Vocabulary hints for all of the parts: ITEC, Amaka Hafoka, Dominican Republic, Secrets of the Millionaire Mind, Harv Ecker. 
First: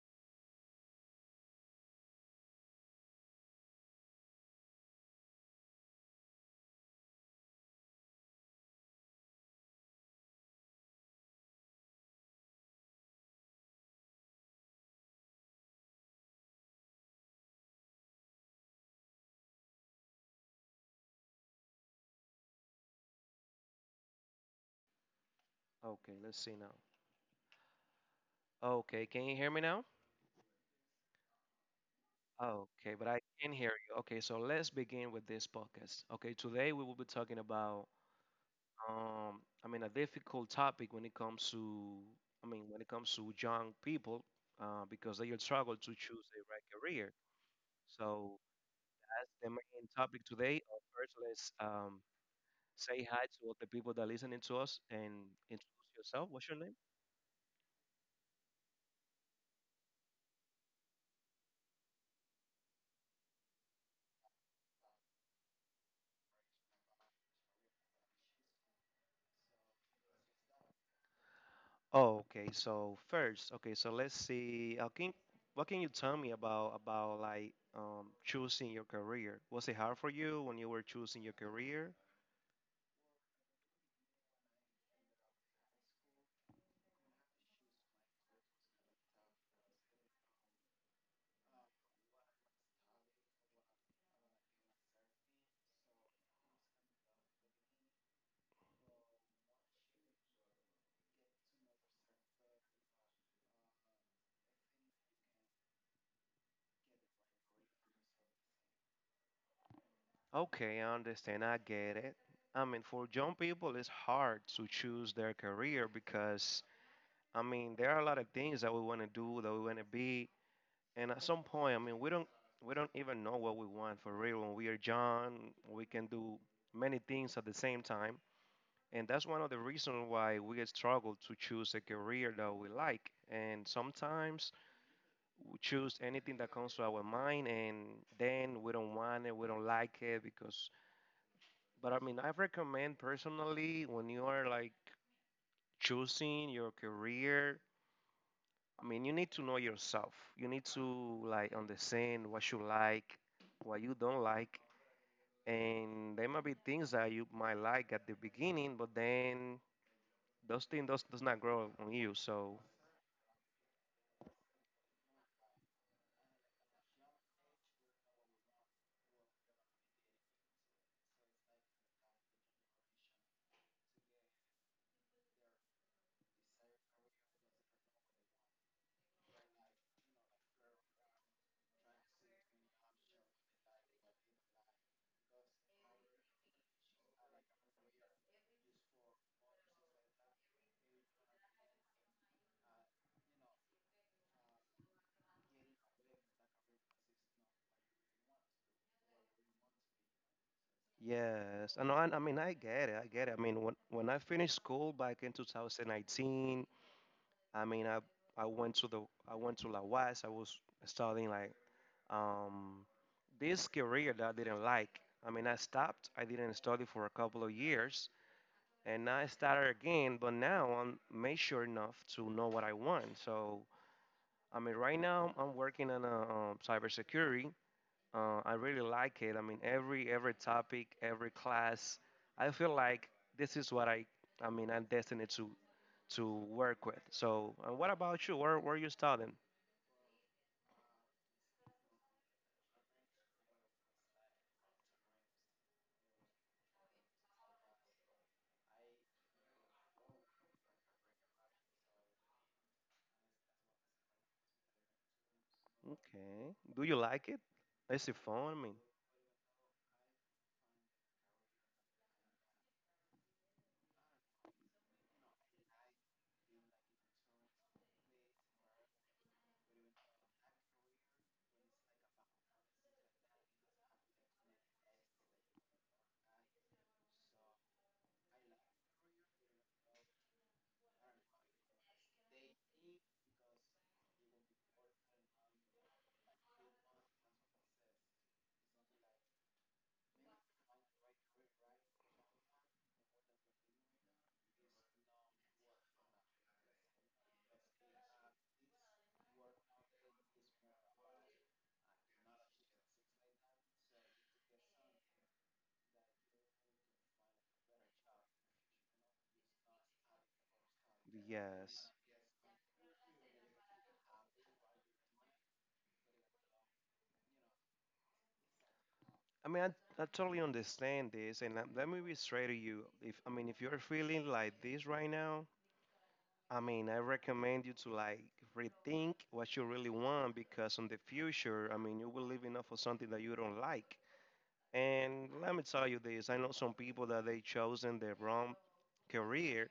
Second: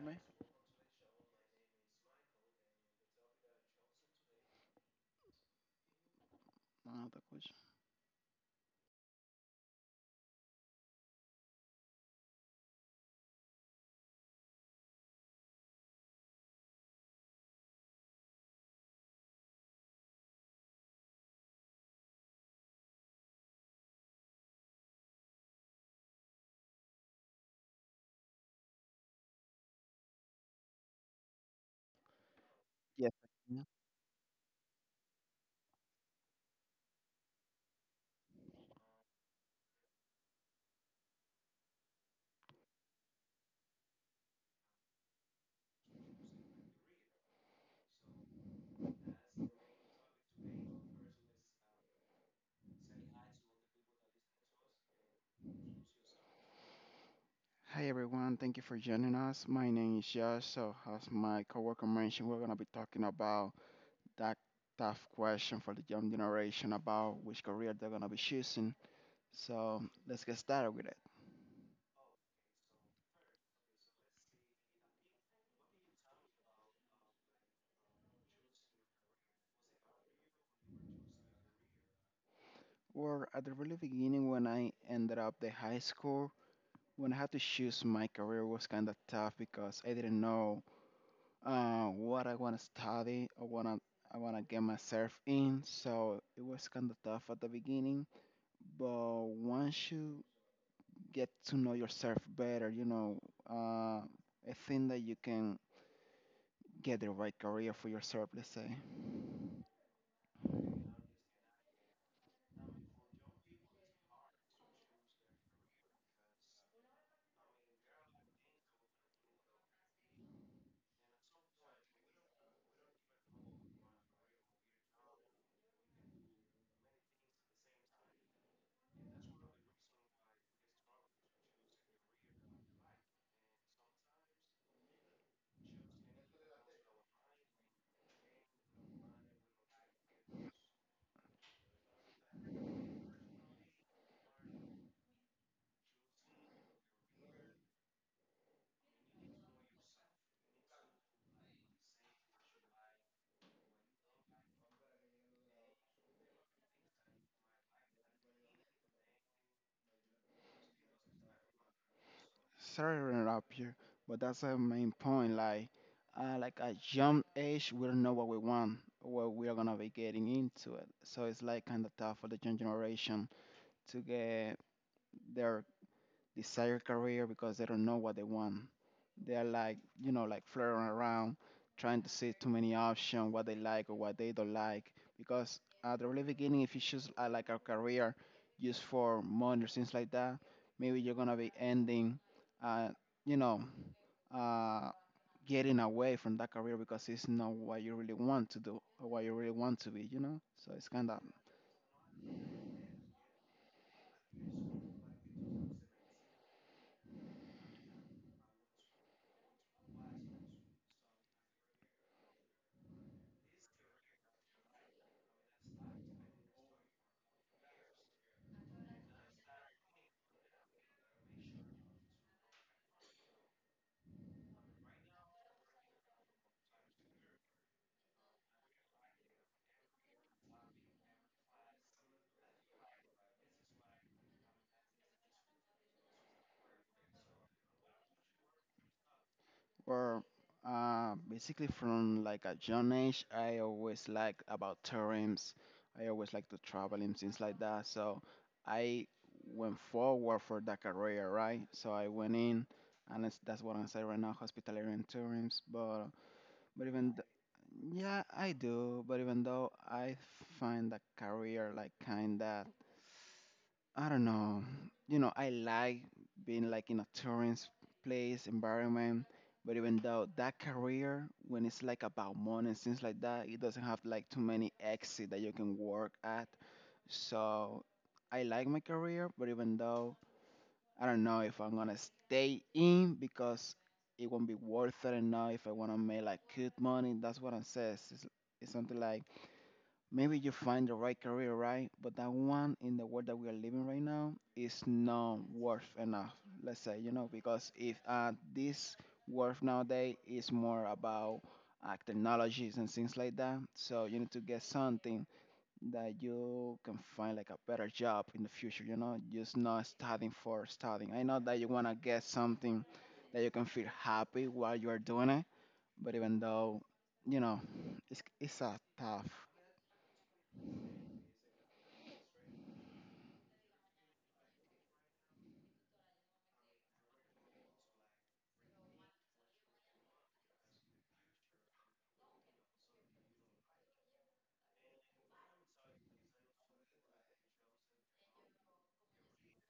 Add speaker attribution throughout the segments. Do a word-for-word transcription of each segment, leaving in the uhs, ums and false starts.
Speaker 1: me? Another question.
Speaker 2: Okay, let's see now. Okay, can you hear me now? Okay, but
Speaker 1: Yes.
Speaker 2: I can
Speaker 1: Yeah.
Speaker 2: hear you. Okay, so let's begin with this podcast. Okay, today we will be talking about um I mean a difficult topic when it comes to, I mean, when it comes to young people, uh, because they will struggle to choose the right career. So as the main topic today, uh, first let's um say hi to all the people that are listening to us and introduce yourself. What's your name?
Speaker 1: Hi everyone, thank you for joining us. My name is Josh. So, as my coworker mentioned, we're gonna be talking about that tough question for the young generation about which career they're gonna be choosing. So, let's get started with it.
Speaker 2: Oh, okay. So first, okay, so let's see. Uh, can, what can you tell me about about like um, choosing your career? Was it hard for you when you were choosing your career?
Speaker 1: Well, at the really beginning, when I ended up the high school, when I had to choose my career was kind of tough because I didn't know uh, what I want to study, I want to I want to get myself in. So it was kind of tough at the beginning, but once you get to know yourself better, you know, uh, I think that you can get the right career for yourself. Let's say.
Speaker 2: Okay, I understand. I get it. I mean, for young people, it's hard to choose their career because, I mean, there are a lot of things that we want to do, that we want to be, and at some point, I mean, we don't we don't even know what we want for real. When we are young, we can do many things at the same time. And that's one of the reasons why we struggle to choose a career that we like. And sometimes we choose anything that comes to our mind, and then we don't want it, we don't like it because. But I mean, I recommend personally when you are like choosing your career, I mean, you need to know yourself. You need to like understand what you like, what you don't like. And there might be things that you might like at the beginning, but then those things does, does not grow on you. So
Speaker 1: Sorry to interrupt you, but that's the main point. Like, uh, like at young age, we don't know what we want, what we are gonna be getting into it. So it's like kind of tough for the young generation to get their desired career because they don't know what they want. They're like, you know, like flirting around, trying to see too many options, what they like or what they don't like. Because at the really beginning, if you choose uh, like a career just for money or things like that, maybe you're gonna be ending, uh, you know, uh, getting away from that career because it's not what you really want to do or what you really want to be, you know. So it's kind of
Speaker 2: yes, and I, I mean I get it. I get it. I mean when when I finished school back in twenty nineteen, I mean I I went to the I went to La West. I was studying like um this career that I didn't like. I mean I stopped. I didn't study for a couple of years, and I started again. But now I'm mature enough to know what I want. So I mean right now I'm working on a um, cybersecurity, uh, I really like it. I mean, every every topic, every class, I feel like this is what I I mean I'm destined to to work with. So, uh, what about you? Where where are you studying?
Speaker 1: well, uh, basically from like a young age, I always like about terrains. I always like to travel and things like that. So I went forward for that career, right? So I went in, and it's, that's what I say right now, hospitality and tourism. But
Speaker 2: Okay. Do
Speaker 1: but
Speaker 2: you
Speaker 1: even
Speaker 2: like it?
Speaker 1: th-
Speaker 2: Is it
Speaker 1: yeah,
Speaker 2: fun?
Speaker 1: I
Speaker 2: I mean,
Speaker 1: do. But even though I find that career like kinda, I don't know. You know, I like being like in a tourist place environment, but even though that career, when it's like about money and things like that, it doesn't have like too many exits that you can work at. So I like my career, but even though I don't know if I'm gonna stay in because it won't be worth it enough if I wanna make like good money. That's what I says. It's, it's something like maybe you find the right career, right? But that one in the world that we are living right now is not worth enough. Let's say, you know, because if uh, this worth nowadays is more about uh, technologies and things like that, so you need to get something that you can find like a better job in the future. You know, just not studying for studying. I know that you
Speaker 2: yes.
Speaker 1: wanna get something that you can feel happy while you are doing it, but even though, you know, it's it's a tough
Speaker 2: I mean, I, I totally understand this, and let, let me be straight to you. If, I mean, if you're feeling like this right now, I mean, I recommend you to like rethink what you really want because in the future, I mean, you will live enough for something that you don't like. And let me tell you this, I know some people that they chosen the wrong career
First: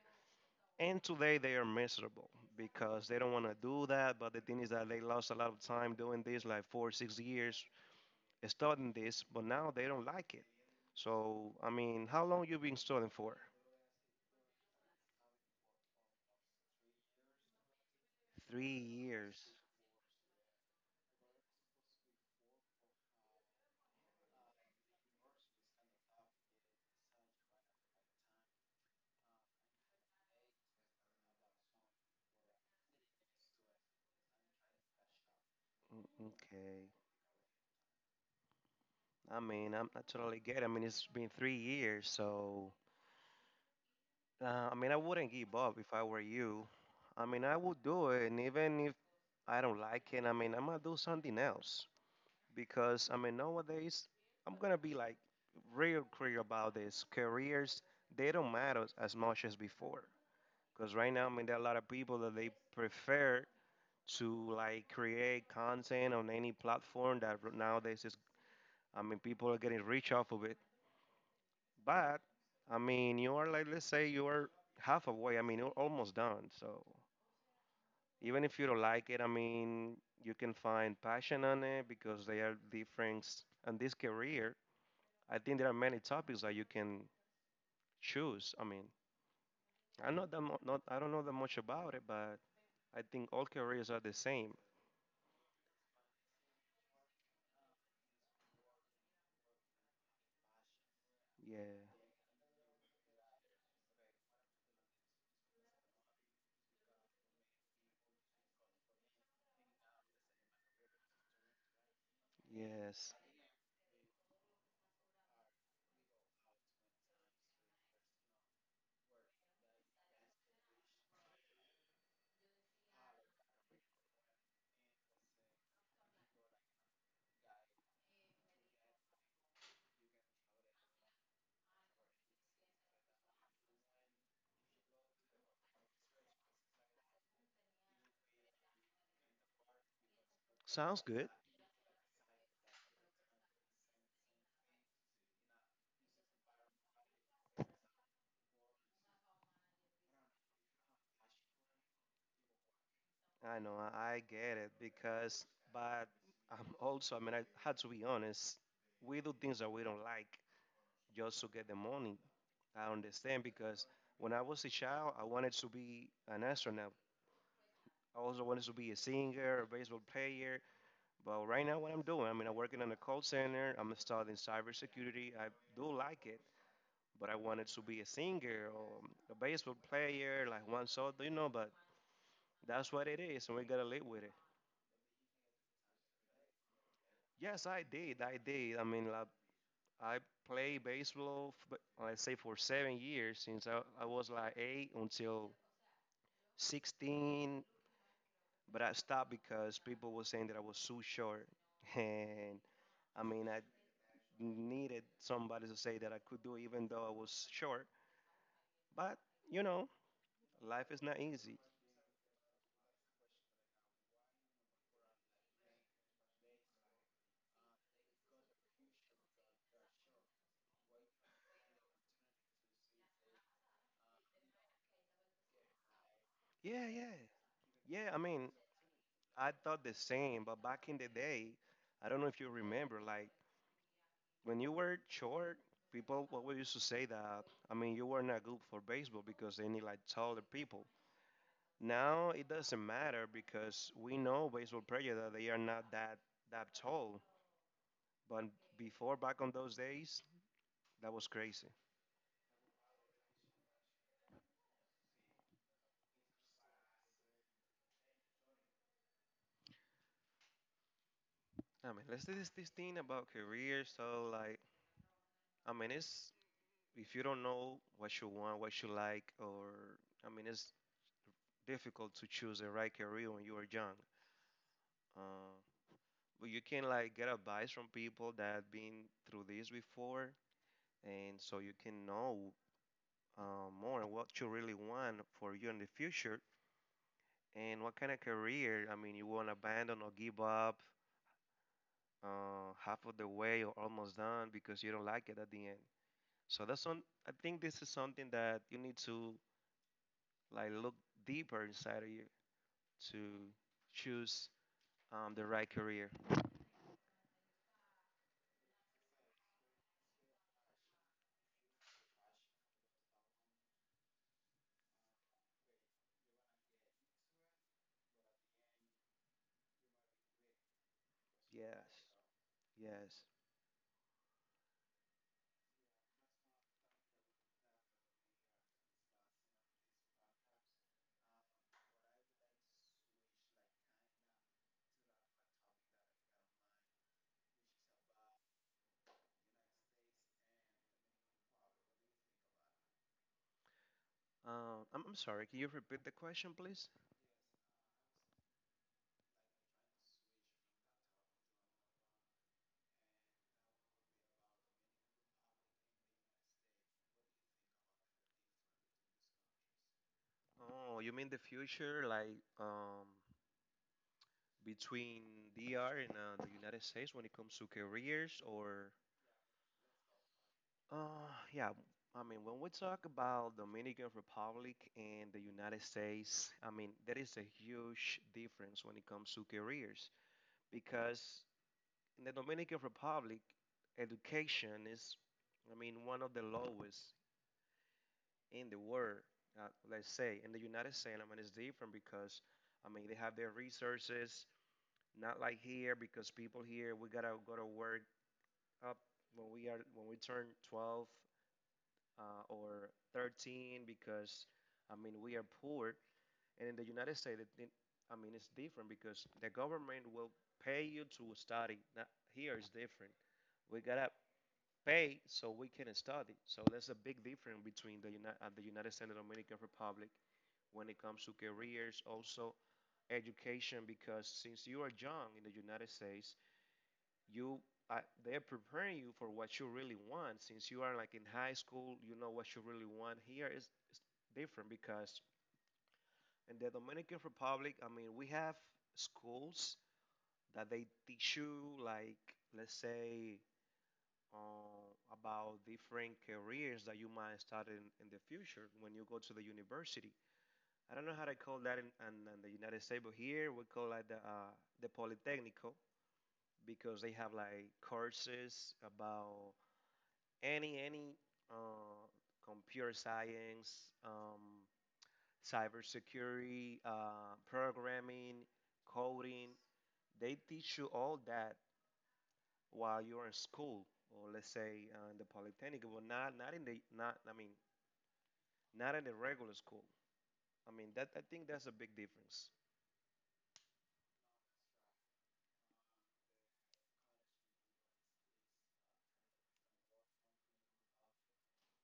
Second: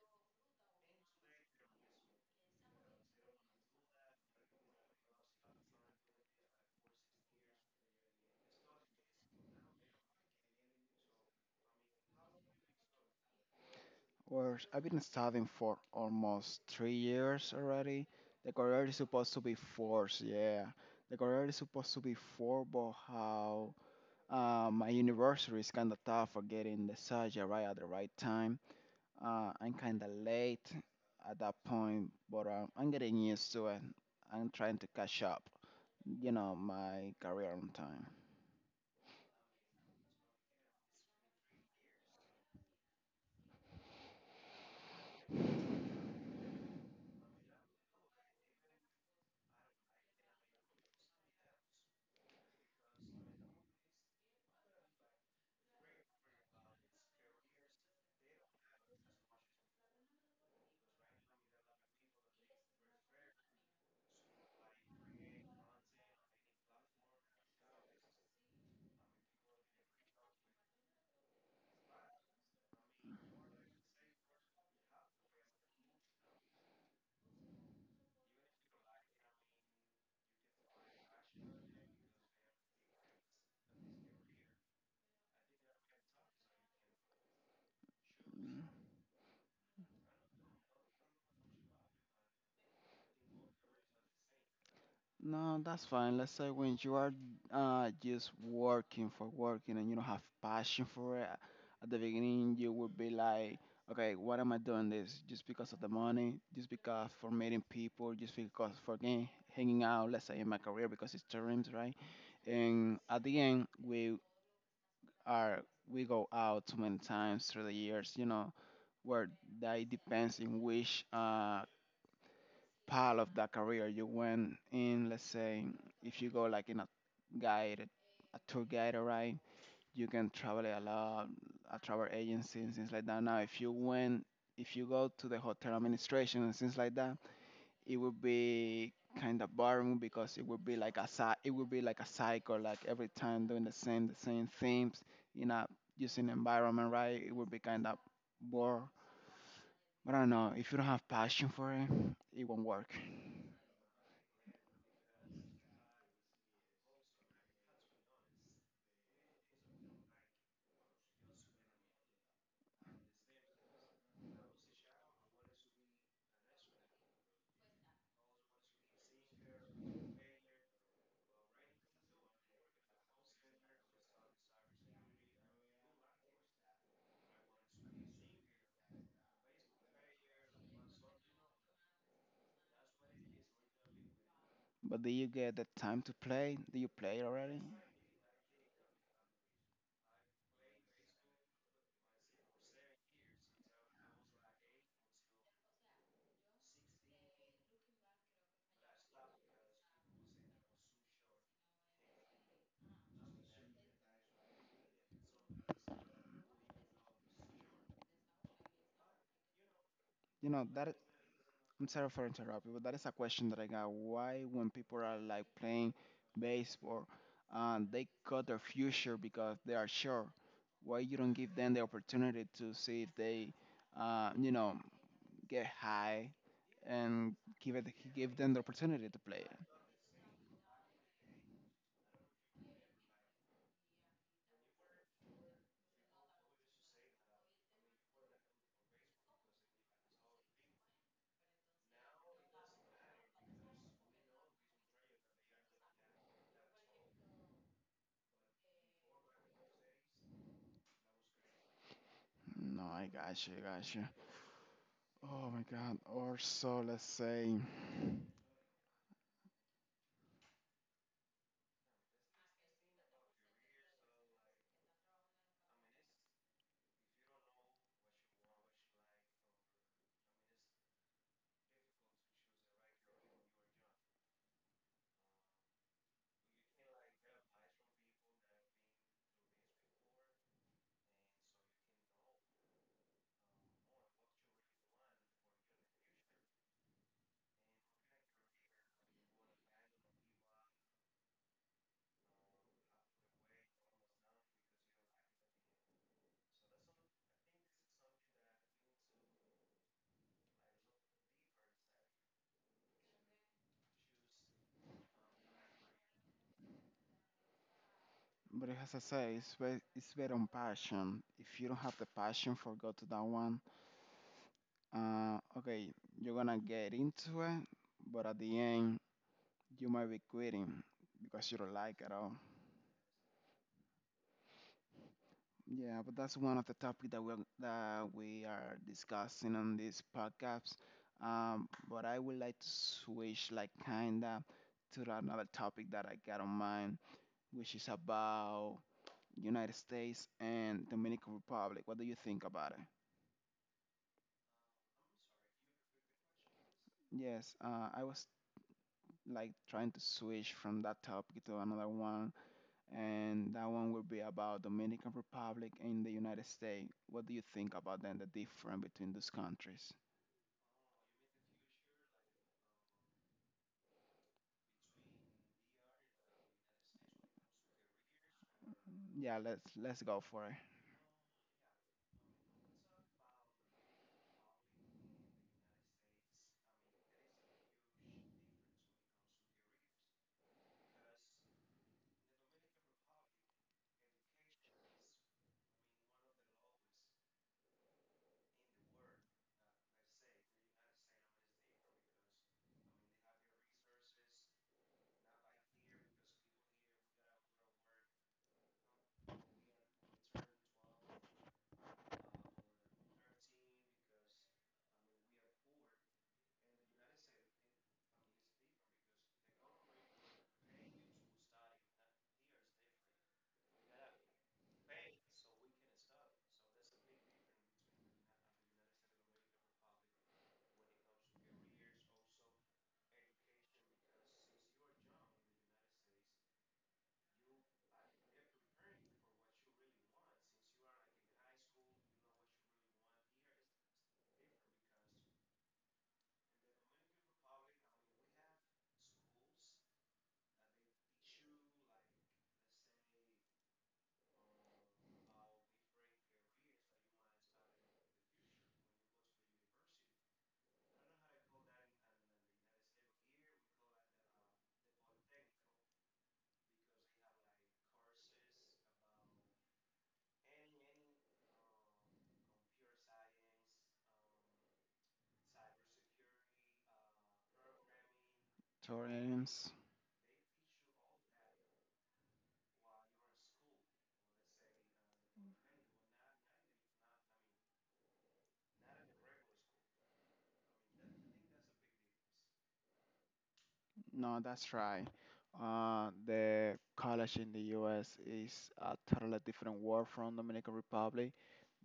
Speaker 2: and today they are miserable because they don't want to do that. But the thing is that they lost a lot of time doing this, like four, six years studying this, but now they don't like it. So, I mean, how long you been studying for?
Speaker 1: worse, I've been studying for almost three years already. The
Speaker 2: Three
Speaker 1: career is supposed to be
Speaker 2: years.
Speaker 1: four, yeah. The career is supposed to be four, but how uh, my university is kind of tough for getting the surgery right at the right time. Uh, I'm kind of late at that point, but um, I'm getting used to it. I'm trying to catch up,
Speaker 2: Mm,
Speaker 1: you know,
Speaker 2: okay.
Speaker 1: my career on time.
Speaker 2: I mean, I'm, I totally get it. I mean, it's been three years, so uh, I mean, I wouldn't give up if I were you. I mean, I would do it, and even if I don't like it. I mean, I'm gonna do something else because I mean nowadays I'm gonna be like real clear about this. Careers, they don't matter as much as before because right now I mean there are a lot of people that they prefer to like create content on any platform that r- nowadays is, I mean, people are getting rich off of it. But I mean you are like, let's say you are half away. I mean you're almost done. So even if you don't like it, I mean, you can find passion on it because they are different. And this career, I think there are many topics that you can choose. I mean, I know that mo- not, I don't know that much about it, but I think all careers are the same.
Speaker 1: No, that's fine. Let's say when you are uh, just working for working and you don't have passion for it,
Speaker 2: Yeah.
Speaker 1: at the beginning you would be like, okay, what am I doing this? Just because of the money, just because for meeting people, just because for gang- hanging out, let's say in my career because it's dreams, right? And
Speaker 2: Yes.
Speaker 1: at the end we are we go out too many times through the years, you know, where that depends in which uh part of that career you went in, let's say if you go like in a guide, a tour guide, right? You can travel a lot, a travel agency and things like that. Now if you went if you go to the hotel administration and things like that, it would be kind of boring because it would be like
Speaker 2: Sounds
Speaker 1: a
Speaker 2: good.
Speaker 1: cy- it would be like a cycle, like every time doing the same the same themes, you know, using environment, right? It would be kind of bored, but I don't know, if you don't have passion for it, it won't work.
Speaker 2: I know. I, I get it because, but I'm also. I mean, I had to be honest. We do things that we don't like, just to get the money. I understand because when I was a child, I wanted to be an astronaut. I also wanted to be a singer, a baseball player. But right now, what I'm doing, I mean, I'm working in a call center. I'm studying cybersecurity. I do like it, but I wanted to be a singer or a baseball player, like one sort, you know. But that's what it is, and we gotta live with it.
Speaker 1: But do you get the time to play? Do you play already?
Speaker 2: Yes, I did. I did. I mean, like, I played baseball, f- let's say, for seven years since I, I was like eight until sixteen, but I stopped because people were saying that I was too short. And I mean, I needed somebody to say that I could do it even though I was short. But, you know,
Speaker 1: You know that.
Speaker 2: life
Speaker 1: i-
Speaker 2: is not easy.
Speaker 1: I'm sorry for interrupting, but that is a question that I got. Why, when people are like playing baseball, and they cut their future because they are sure, why you don't give them the opportunity to see if they, uh, you know, get high,
Speaker 2: Yeah, yeah.
Speaker 1: and give it
Speaker 2: Yeah, I
Speaker 1: give
Speaker 2: mean,
Speaker 1: them the opportunity to play
Speaker 2: I
Speaker 1: it.
Speaker 2: thought the same, but back in the day, I don't know if you remember, like when you were short, people what we used to say that, I mean, you were not good for baseball because they need like taller people. Now it doesn't matter because we know baseball players that they are not that that tall. But before, back on those days, that was crazy.
Speaker 1: No, I got you, got you. Oh my God. Or so let's say.
Speaker 2: I mean, let's do this, this thing about career. So, like, I mean, it's if you don't know what you want, what you like, or I mean, it's difficult to choose the right career when you are young. Uh, but you can like get advice from people that have been through this before, and so you can know uh, more what you really want for you in the future. And what kind of career? I mean, you won't abandon or give up uh, half of the way or almost done because you don't like it at the end. So that's on. I think this is something that you need to like look deeper inside of you to choose um, the right career.
Speaker 1: But as I say, it's ba- it's based on passion. If you don't have the passion for go to that one, uh, okay, you're gonna get into it, but at the end, you might be quitting because you don't like
Speaker 2: Yes,
Speaker 1: it all.
Speaker 2: yes.
Speaker 1: Yeah, but that's one of the topics that we that we are discussing on this podcast. Um, but I would like to switch like kinda to the another topic that I got on mind, which is about United States and Dominican Republic. What do you think about it?
Speaker 2: Um, I'm, I'm sorry. Can you repeat the question, please?
Speaker 1: Yes, uh, I was like trying to switch from that topic to another one, and that one will be about Dominican Republic and the United States. What do you think about then the difference between those countries?
Speaker 2: Oh, you mean the future, like um, between D R and uh, the United States when it comes to careers or?
Speaker 1: Yeah, let's let's go for it.
Speaker 2: Uh, yeah, I mean, when we talk about Dominican Republic and the United States, I mean, there is a huge difference when it comes to careers because in the Dominican Republic, education is, I mean, one of the lowest in the world, uh, let's say. In the United States, I mean, it's different because, I mean, they have their resources, not like here because people here, we gotta go to work up when we are when we turn twelve, uh, or thirteen because I mean we are poor. And in the United States, it, it- I mean it's different because the government will pay you to study. Now, here is different. We gotta pay so we can study. So there's a big difference between the United uh, the United States and the Dominican Republic when it comes to careers, also education, because since you are young in the United States you uh, they're preparing you for what you really want since you are like in high school, you know what you really want. Here is, is different because in the Dominican Republic, I mean, we have schools that they teach you like, let's say, uh, about different careers that you might start in, in the future when you go to the university. I don't know how to call that in, in, in the United States, but here we call it the, uh, the polytechnico, because they have like courses about any any uh, computer science, um, cybersecurity, uh, programming, coding.
Speaker 1: Torrance.
Speaker 2: They teach you all that while you're in school, or let's say uh, in the polytechnic, but not not in the not I mean not in the regular school. I mean that I think that's a big difference.
Speaker 1: No, that's right. Uh, the college in the U S is a totally different world from Dominican Republic.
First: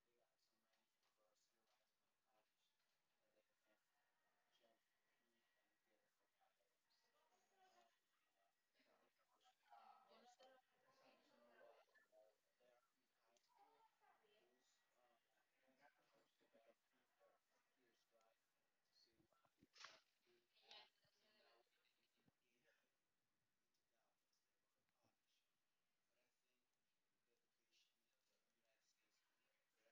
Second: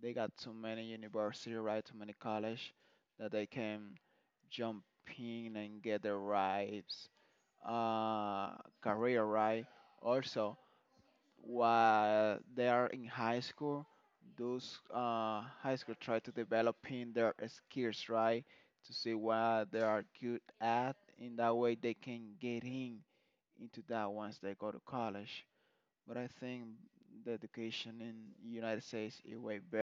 Speaker 1: They got too many university, right? Too many college that they can jump in and get the right uh, career, right? Also, while they are in high school, those uh, high school try to develop in their skills, right? To see what they are good at. In that way, they can get in into that once they go to college. But I think the education in United States is way better.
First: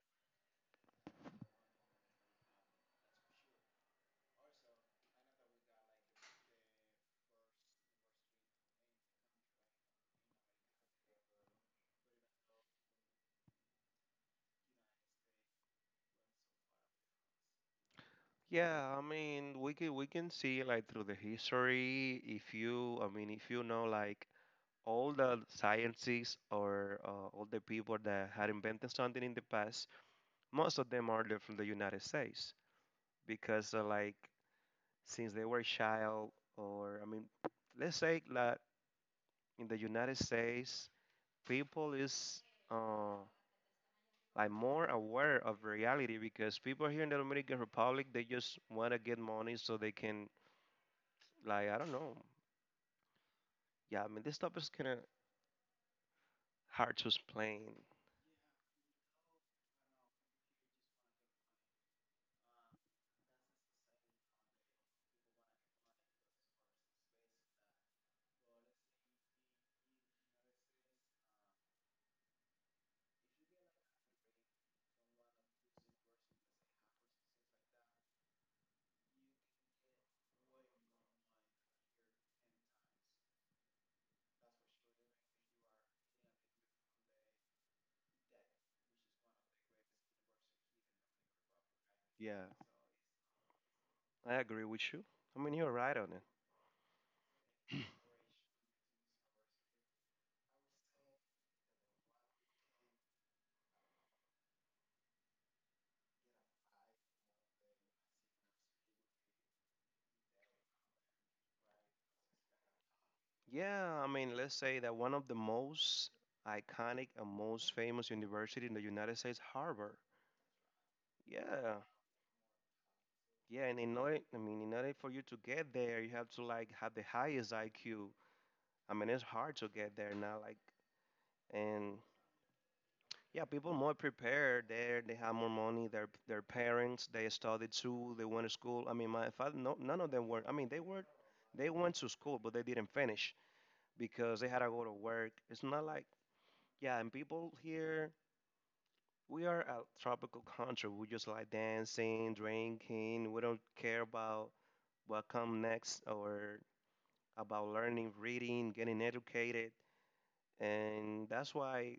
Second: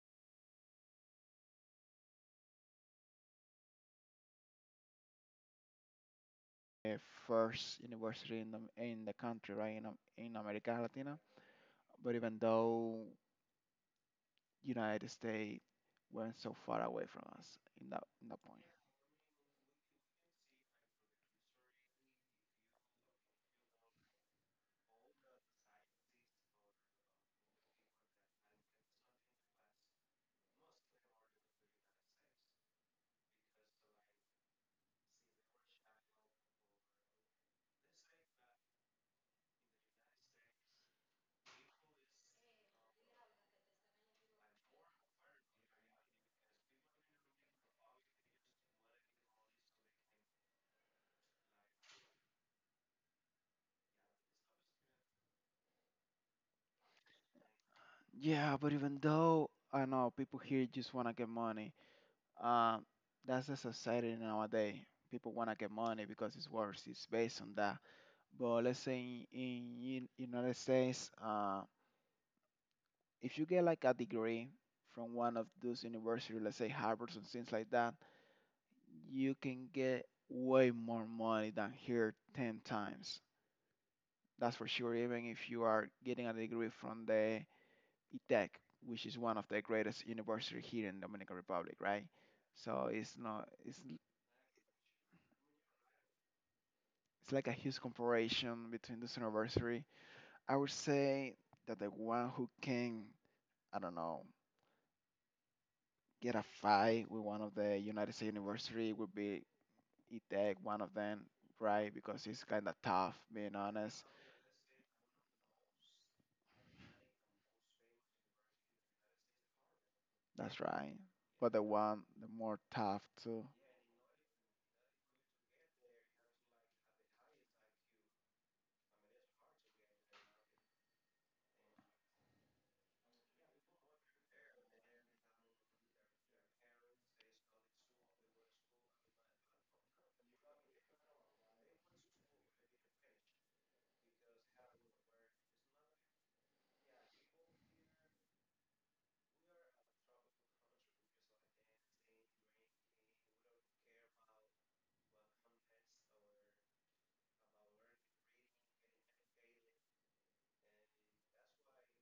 Speaker 1: First university in the in the country, right? In Am- in America Latina. But even though United States went so far away from us in that in that point.
Speaker 2: Yeah, I mean we can we can see like through the history if you, I mean, if you know like all the sciences or uh, all the people that had invented something in the past, most of them are they're from the United States because uh, like since they were child or, I mean, let's say that in the United States, people is uh, like more aware of reality because people here in the Dominican Republic they just want to get money so they can like, I don't know. Yeah, I mean this stuff is kind of hard to explain.
Speaker 1: Yeah, but even though I know people here just want to get money, um, that's the society nowadays. People want to get money because it's worse. It's based on that. But let's say in, in in United States, uh, if you get like a degree from one of those universities, let's say Harvard and things like that, you can get way more money than here ten times. That's for sure. Even if you are getting a degree from the I tech, which is one of the greatest university here in Dominican Republic, right?
Speaker 2: Yeah.
Speaker 1: So it's not it's
Speaker 2: I agree with you. I mean you're right on.
Speaker 1: it's like a huge comparison between this university. I would say that the one who can, I don't know, get a fight with one of the United States university would be I tech, one of them, right? Because it's kind of tough, being
Speaker 2: Yeah,
Speaker 1: honest.
Speaker 2: I mean, let's say that one of the most iconic and most famous university in the United States, Harvard.
Speaker 1: That's right. But the
Speaker 2: Yeah,
Speaker 1: one the more tough too.
Speaker 2: yeah, and in order, I mean, in order for you to get there, you have to like have the highest I Q. I mean, it's hard to get there now. Like, and yeah, people more prepared there. They have more money. Their their parents, they studied too. They went to school. I mean, my father, no, none of them were. I mean, they were, they went to school, but they didn't finish because they had to go to work. It's not like yeah, and people here. We are a tropical country. We just like dancing, drinking. We don't care about what come next or about learning, reading, getting educated. And that's why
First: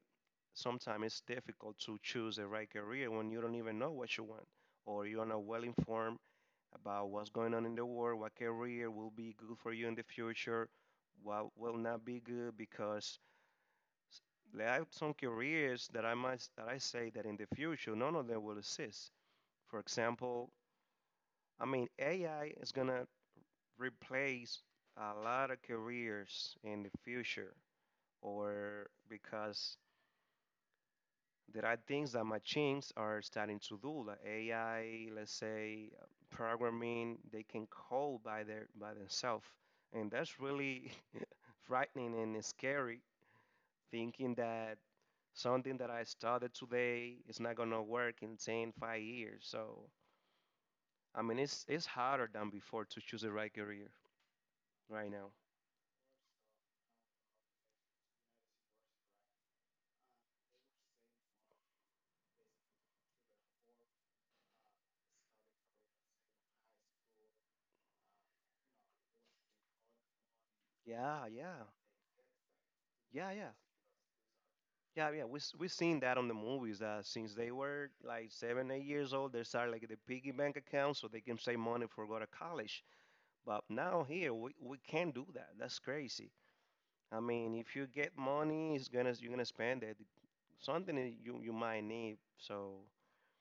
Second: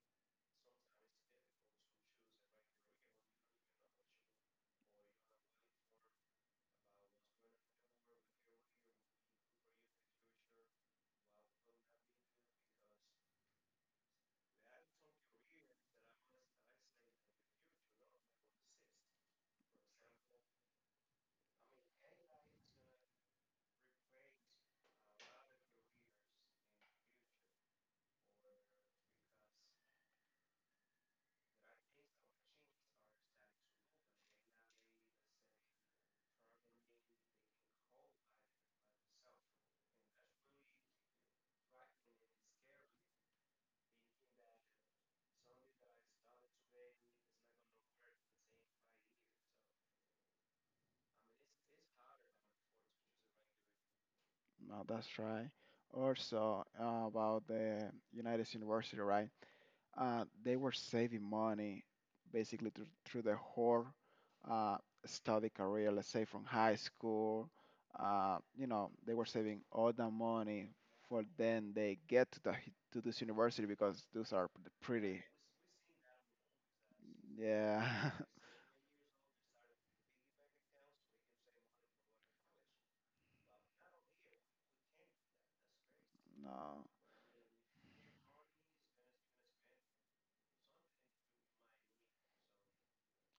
Speaker 2: sometimes it's difficult to choose the right career when you don't even know what you want or you're not well informed about what's going on in the world, what career will be good for you in the future, what will not be good because there are some careers that I might that I say that in the future none of them will exist, for example. I mean, A I is going to replace a lot of careers in the future, or because there are things that machines are starting to do, like A I, let's say uh, programming, they can code by their by themselves, and that's really frightening and scary. Thinking that something that I started today is not gonna work in ten, five years. So I mean, it's it's harder than before to choose the right career
Speaker 1: No,
Speaker 2: right
Speaker 1: that's
Speaker 2: now.
Speaker 1: right. Also uh, about the United University, right? Uh, they were saving money basically through, through the whole uh, study career, let's say from high school. Uh, you know, they were saving all the money for
Speaker 2: Yeah, yeah,
Speaker 1: then they get to the to this
Speaker 2: yeah, yeah,
Speaker 1: university because those are p-
Speaker 2: yeah, yeah.
Speaker 1: pretty.
Speaker 2: We we seen that on the movies that since they were
Speaker 1: Yeah,
Speaker 2: like seven, eight years old, they started like the piggy bank account so they can save money for go to college. But now here we, we can't do that. That's crazy.
Speaker 1: no.
Speaker 2: I mean, if you get money, it's gonna you're gonna spend it. Something that you you might need. So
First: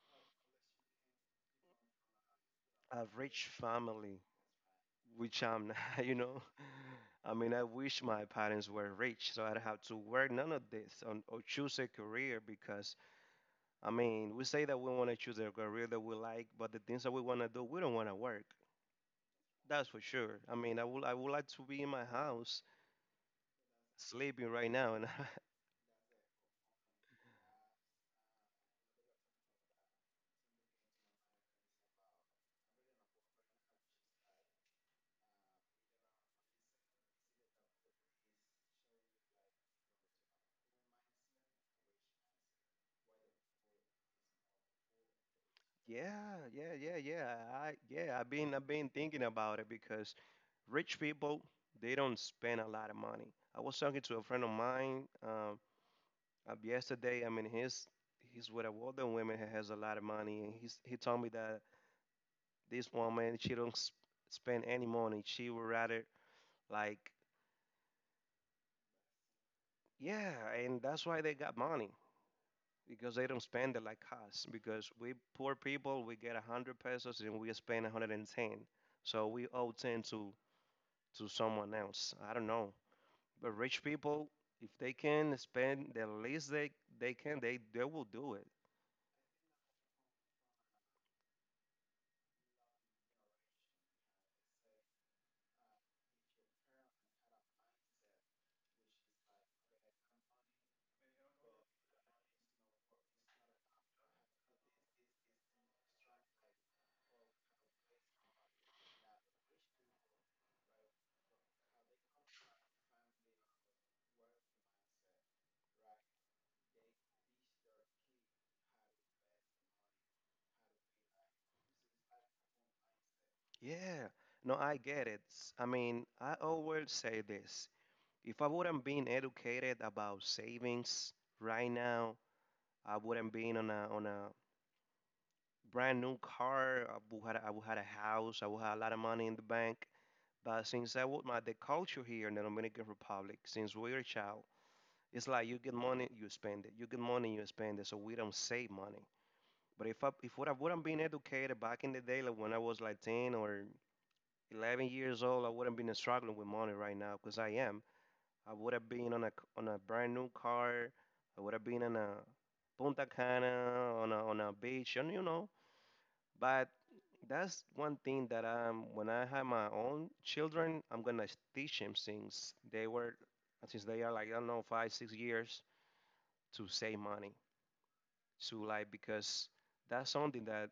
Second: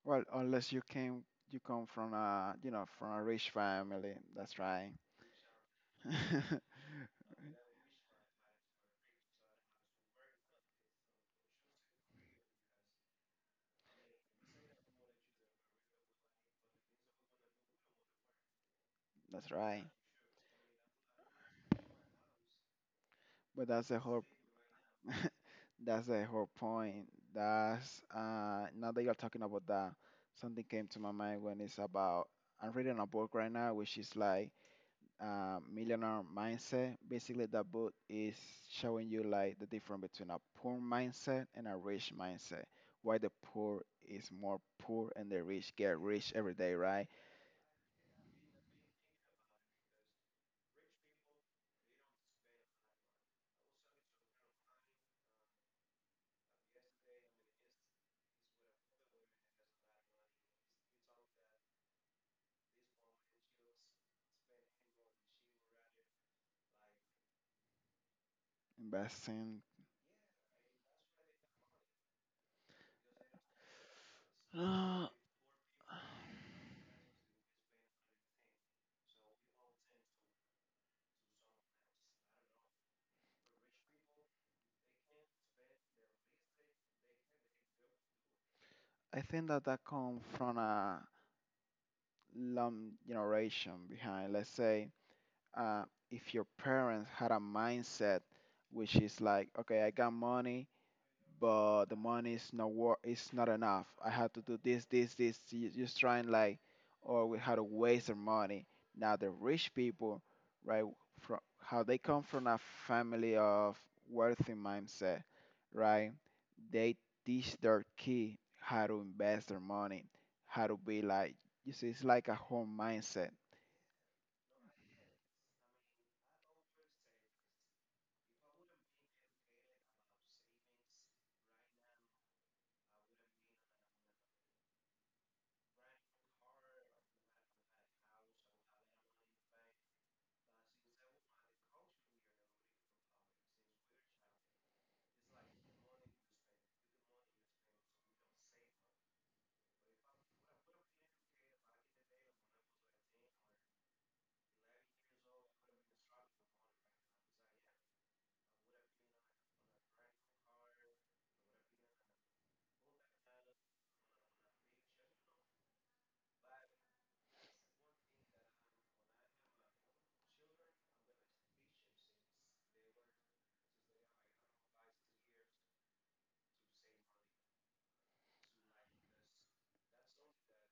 Speaker 1: Well, unless you came you come from a, you know,
Speaker 2: a
Speaker 1: from a
Speaker 2: rich
Speaker 1: rich family.
Speaker 2: family,
Speaker 1: That's right.
Speaker 2: which I'm not, you know. I mean, I wish my parents were rich so I'd have to work none of this on, or choose a career because I mean, we say that we want to choose a career that we like, but the things that we want to do, we don't want to work.
Speaker 1: That's right.
Speaker 2: That's for sure. I mean, I would I would like to be in my house
Speaker 1: But that's the whole.
Speaker 2: sleeping right now. And
Speaker 1: That's the whole point. That's uh, now that you're talking about that, something came to my mind when it's about. I'm reading a book right now, which is like, uh, Millionaire Mindset. Basically, that book is showing you like the difference between a poor mindset and a rich mindset. Why the poor is more poor and the rich get rich
Speaker 2: yeah,
Speaker 1: every
Speaker 2: yeah,
Speaker 1: day,
Speaker 2: yeah,
Speaker 1: right?
Speaker 2: yeah. I yeah, I've been I've been thinking about it because rich people they don't spend a lot of money. I was talking to a friend of mine um, uh, yesterday. I mean, he's he's with a older woman who has a lot of money, and he's he told me that this woman she don't s- spend any money. She would rather like.
Speaker 1: Investing.
Speaker 2: Yeah, and that's why they got money because they don't spend it like us. Because
Speaker 1: I
Speaker 2: we poor people, we get a hundred pesos and we spend a hundred and ten, so we owe ten to to someone else. I don't know, but rich people, if they can spend the least they they can, they they will do it.
Speaker 1: think that that comes from a long generation behind. Let's say, uh, if your parents had a mindset which is like, okay, I got money, but the money is not wor- it's not enough. I have to do this, this, this. You- Just trying like, or we how to waste their money. Now the rich people, right, from how they come from a family of wealthy mindset, right? They teach their kid how to invest their money, how to be like. You see, it's like a whole mindset.
Speaker 2: Yeah, no, I get it. S- I mean, I always say this: if I wouldn't been educated about savings right now, I wouldn't been on a on a brand new car. I would had a, I would had a house. I would have a lot of money in the bank. But since I would my the culture here in the Dominican Republic, since we are a child, it's like you get money, you spend it. You get money, you spend it. So we don't save money. But if I if what I wouldn't been educated back in the day, like when I was like ten or eleven years old, I wouldn't been struggling with money right now because I am. I would have been on a on a brand new car. I would have been on a Punta Cana on a on a beach, and you know, but that's one thing that um when I have my own children, I'm gonna teach them since they were since they are like I don't know five six years to save money to like because that's something that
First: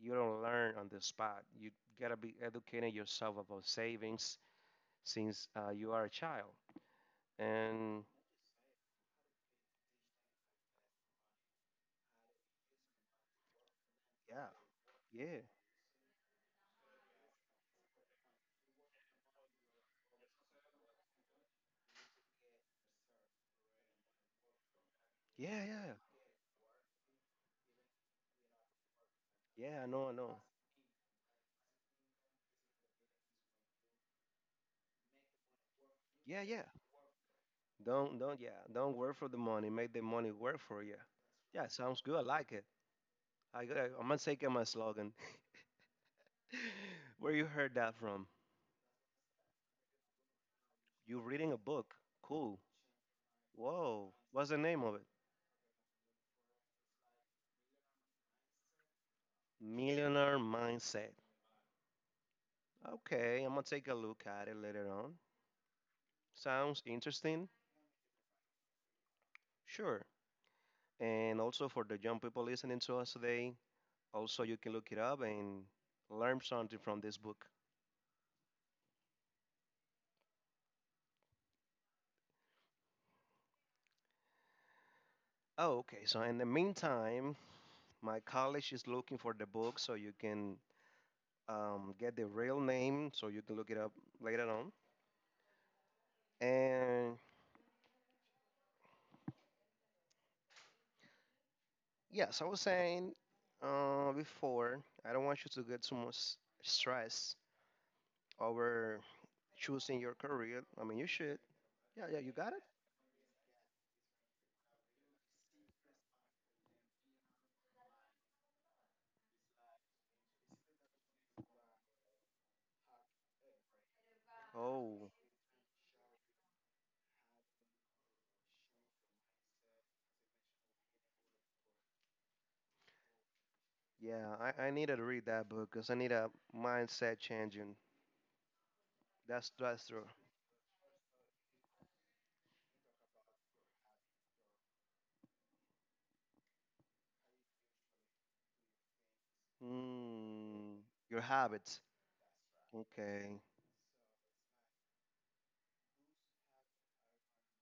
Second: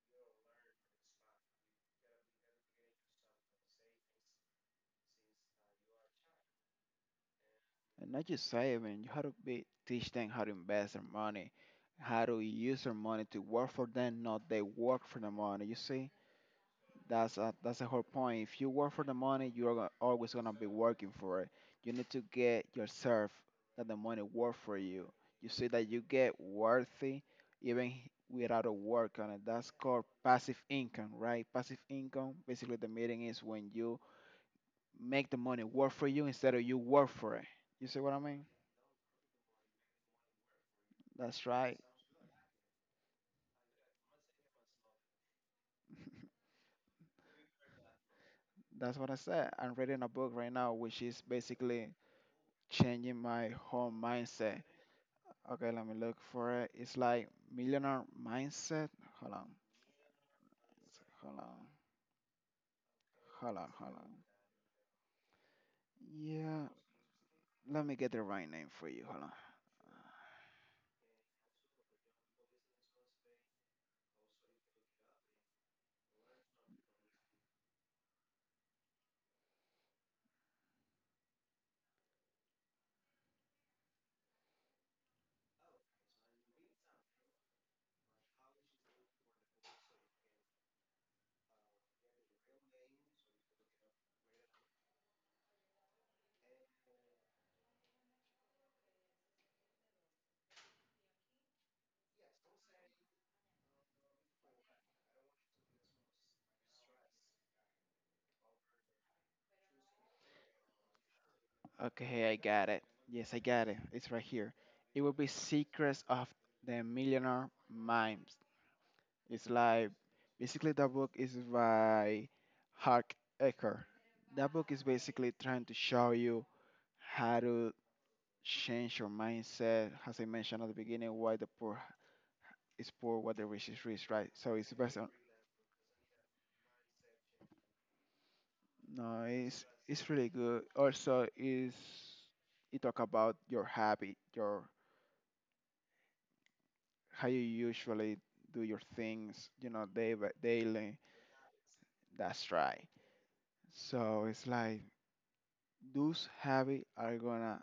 Speaker 2: you don't learn on the spot. You gotta be educating yourself about savings since uh, you are a child. And
Speaker 1: And not just saving, you how to be, teach them how to invest their money, how to use their money to work for them, not
Speaker 2: yeah,
Speaker 1: they work for the
Speaker 2: yeah,
Speaker 1: money. You see, that's a, that's the whole point. If you work for the money, you are go- always gonna be working for it. You need to get yourself that the money work for you. You
Speaker 2: yeah,
Speaker 1: see that
Speaker 2: yeah,
Speaker 1: you get worthy even h- without a work on it. That's
Speaker 2: yeah. I
Speaker 1: called
Speaker 2: know, I know.
Speaker 1: passive income, right? Passive income. Basically, the meaning is when you make the money work for you
Speaker 2: Yeah,
Speaker 1: instead of
Speaker 2: yeah.
Speaker 1: you work for it. You see what I
Speaker 2: Don't don't
Speaker 1: mean?
Speaker 2: yeah. Don't work for the money. Make the money work for you.
Speaker 1: That's
Speaker 2: Yeah,
Speaker 1: right.
Speaker 2: sounds good. I like it. I, I, I'm gonna take my slogan. Where you heard that from?
Speaker 1: That's what I said. I'm reading a book right now, which
Speaker 2: You
Speaker 1: is
Speaker 2: reading a
Speaker 1: basically
Speaker 2: book? Cool.
Speaker 1: changing my whole
Speaker 2: Whoa. What's the
Speaker 1: mindset.
Speaker 2: name of it?
Speaker 1: Okay, let me look for it. It's like Millionaire Mindset. Hold on.
Speaker 2: Millionaire Mindset.
Speaker 1: Hold on.
Speaker 2: Okay, I'm
Speaker 1: Hold
Speaker 2: gonna
Speaker 1: on.
Speaker 2: take a
Speaker 1: Hold on.
Speaker 2: look at it later on.
Speaker 1: Yeah.
Speaker 2: Sounds interesting?
Speaker 1: Let me get the right name for you. Hold on.
Speaker 2: Sure. And also for the young people listening to us today, also you can look it up and learn something from this book. Oh, okay. So in the meantime, my college is looking for the book so you can um, get the real name so you can look it up later on. And yes, I was saying uh, before, I don't want you to get too much stress over choosing your career. I mean, you should. Yeah, yeah,
Speaker 1: Okay,
Speaker 2: you
Speaker 1: I
Speaker 2: got it?
Speaker 1: got it. Yes, I got it. It's right here. It will be Secrets of the Millionaire Mind. It's like basically that book is by Hark Ecker. That book is
Speaker 2: Oh,
Speaker 1: basically trying to show you how to change your mindset. As I mentioned at the beginning, why the poor is poor, what the rich is rich, right?
Speaker 2: yeah,
Speaker 1: So
Speaker 2: I, I
Speaker 1: it's
Speaker 2: need to
Speaker 1: based on
Speaker 2: read that book because I need a mindset changing.
Speaker 1: no,
Speaker 2: That's
Speaker 1: it's
Speaker 2: that's true.
Speaker 1: it's really good. Also, is it talk about your habit, your how you usually do your things, you know, day by
Speaker 2: Mm,
Speaker 1: daily.
Speaker 2: your habits.
Speaker 1: That's right.
Speaker 2: Okay.
Speaker 1: So it's like those habits are gonna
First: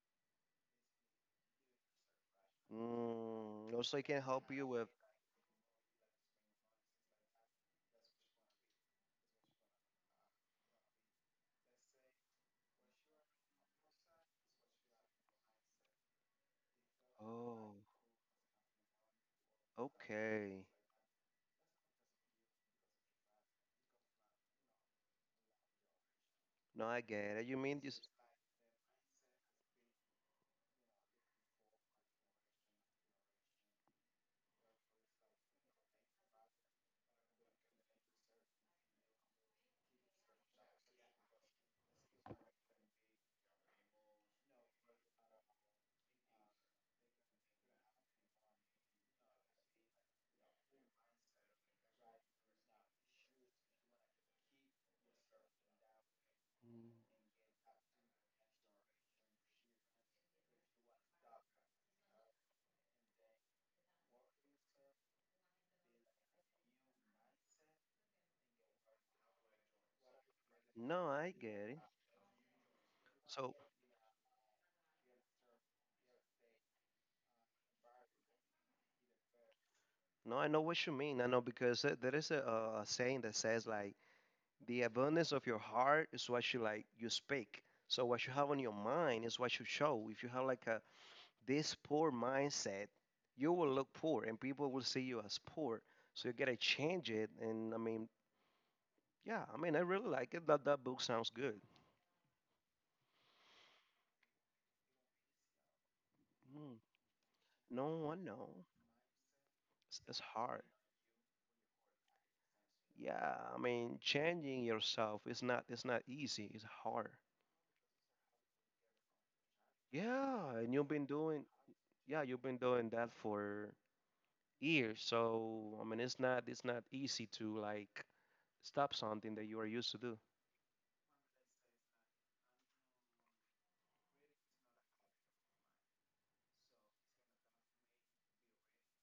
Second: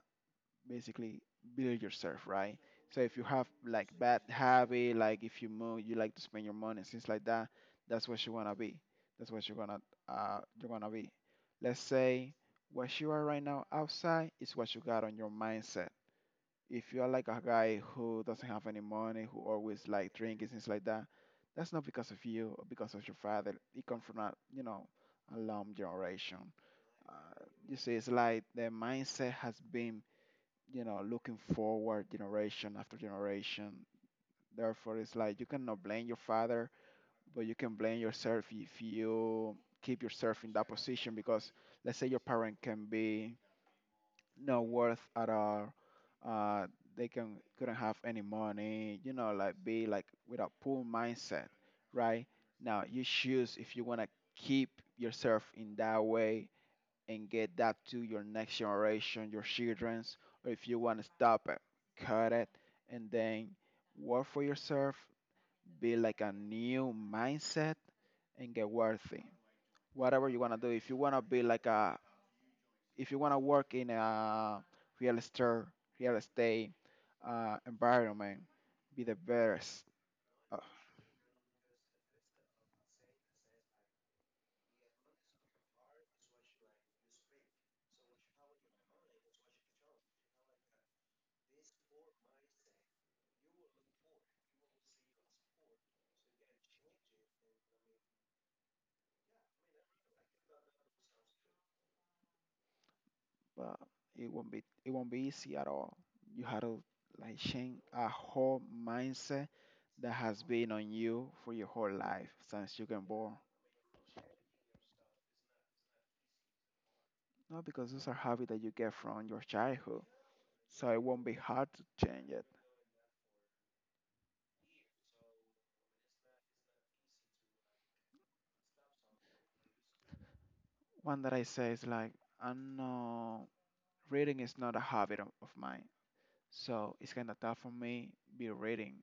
Speaker 1: basically build yourself, right? So if you have
Speaker 2: Mm, also,
Speaker 1: like
Speaker 2: it
Speaker 1: bad
Speaker 2: can help you with.
Speaker 1: habit, like if you move, you like to spend your money, and things like that, that's what you wanna be. That's what you're gonna uh you're gonna be. Let's say what you are right now outside is what you got on your mindset. If you are like a
Speaker 2: Oh,
Speaker 1: guy who doesn't have any money, who always like drinking,
Speaker 2: okay.
Speaker 1: things like that, that's not because of you or because of your father. It comes from a you know a long generation.
Speaker 2: No, I get
Speaker 1: Uh,
Speaker 2: it. You
Speaker 1: you
Speaker 2: mean
Speaker 1: see,
Speaker 2: this?
Speaker 1: it's like the mindset has been you know, looking forward generation after generation. Therefore, it's like you cannot blame your father, but you can blame yourself if you keep yourself in that position. Because let's say your parent can be not worth at all. Uh, they can couldn't have any money. You know, like be like with a poor mindset, right? Now you choose if you wanna keep yourself in that way
Speaker 2: Mm,
Speaker 1: and get that to your next generation, your children's, or if you want to stop it, cut it, and then work for yourself, be like a new mindset, and get worthy. Whatever you want to do, if you
Speaker 2: no,
Speaker 1: want to
Speaker 2: I
Speaker 1: be like
Speaker 2: get it.
Speaker 1: a, if you want to
Speaker 2: So
Speaker 1: work in a real estate, real estate uh, environment, be the best
Speaker 2: no, I
Speaker 1: uh,
Speaker 2: know what you mean. I know because there there is a, a saying that says like the abundance of your heart is what you like you speak. So what you have on your mind is what you show. If you have like a this poor mindset, you will look poor and people will see you as poor. So you gotta change it. And I mean, yeah, I mean I really like it. That that book sounds good.
Speaker 1: but it won't be it won't be easy at all. You had
Speaker 2: Mm,
Speaker 1: to like change a
Speaker 2: no, I
Speaker 1: whole
Speaker 2: know.
Speaker 1: mindset
Speaker 2: It's,
Speaker 1: that
Speaker 2: it's
Speaker 1: has
Speaker 2: hard.
Speaker 1: been on you for your whole life since you can born.
Speaker 2: Yeah, I mean changing yourself is not it's not easy. It's hard.
Speaker 1: No, because those are habits that you get from your childhood.
Speaker 2: Yeah, and you've
Speaker 1: So it
Speaker 2: been
Speaker 1: won't be
Speaker 2: doing
Speaker 1: hard to
Speaker 2: yeah,
Speaker 1: change
Speaker 2: you've
Speaker 1: it.
Speaker 2: been doing that for years. So I mean, it's not it's not easy to like stop something that you are used to do.
Speaker 1: One that I say is like, I know reading is not a habit of of mine. So it's kind of tough for me be reading.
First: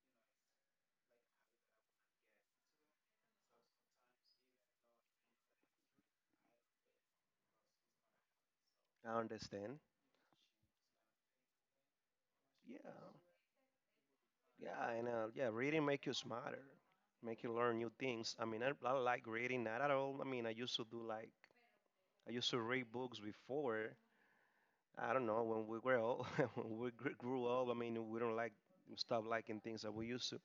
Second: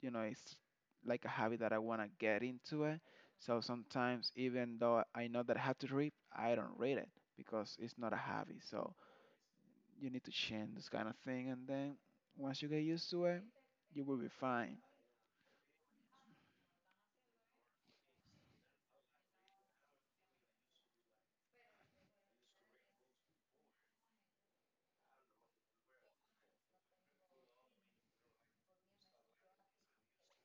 Speaker 1: You know, it's like a habit that I want to get into it. So sometimes, even though I know that I have to read, I don't read it because it's not a habit. So
Speaker 2: I understand.
Speaker 1: you need to change this kind of thing, and then once you get
Speaker 2: Yeah,
Speaker 1: used to it, you will be fine.
Speaker 2: yeah, I know. Yeah, reading make you smarter, make you learn new things. I mean, I, I like reading, not at all. I mean, I used to do like I used to read books before. I don't know when we were old, when we gr- grew up. I mean, we don't like stop liking things that we used to.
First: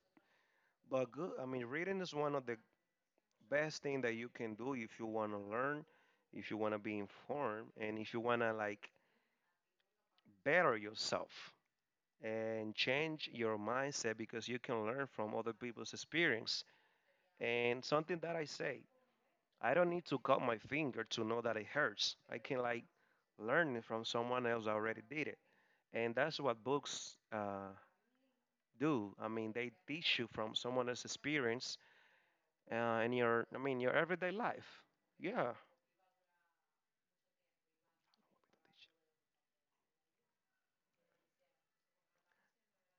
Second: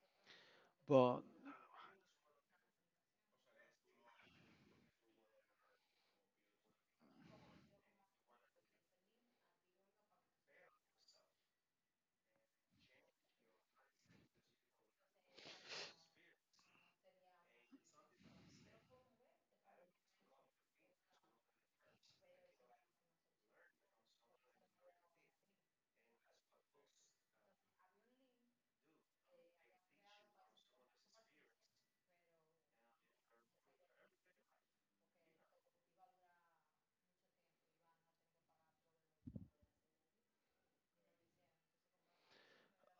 Speaker 2: But
Speaker 1: But
Speaker 2: good. I mean, reading is one of the best thing that you can do if you want to learn, if you want to be informed, and if you want to like better yourself and change your mindset because you can learn from other people's experience. And something that I say, I don't need to cut my finger to know that it hurts. I can like learn it from someone else that already did it. And that's what books uh, do. I mean, they teach you from someone else's experience uh, in your, I mean, your everyday life. Yeah,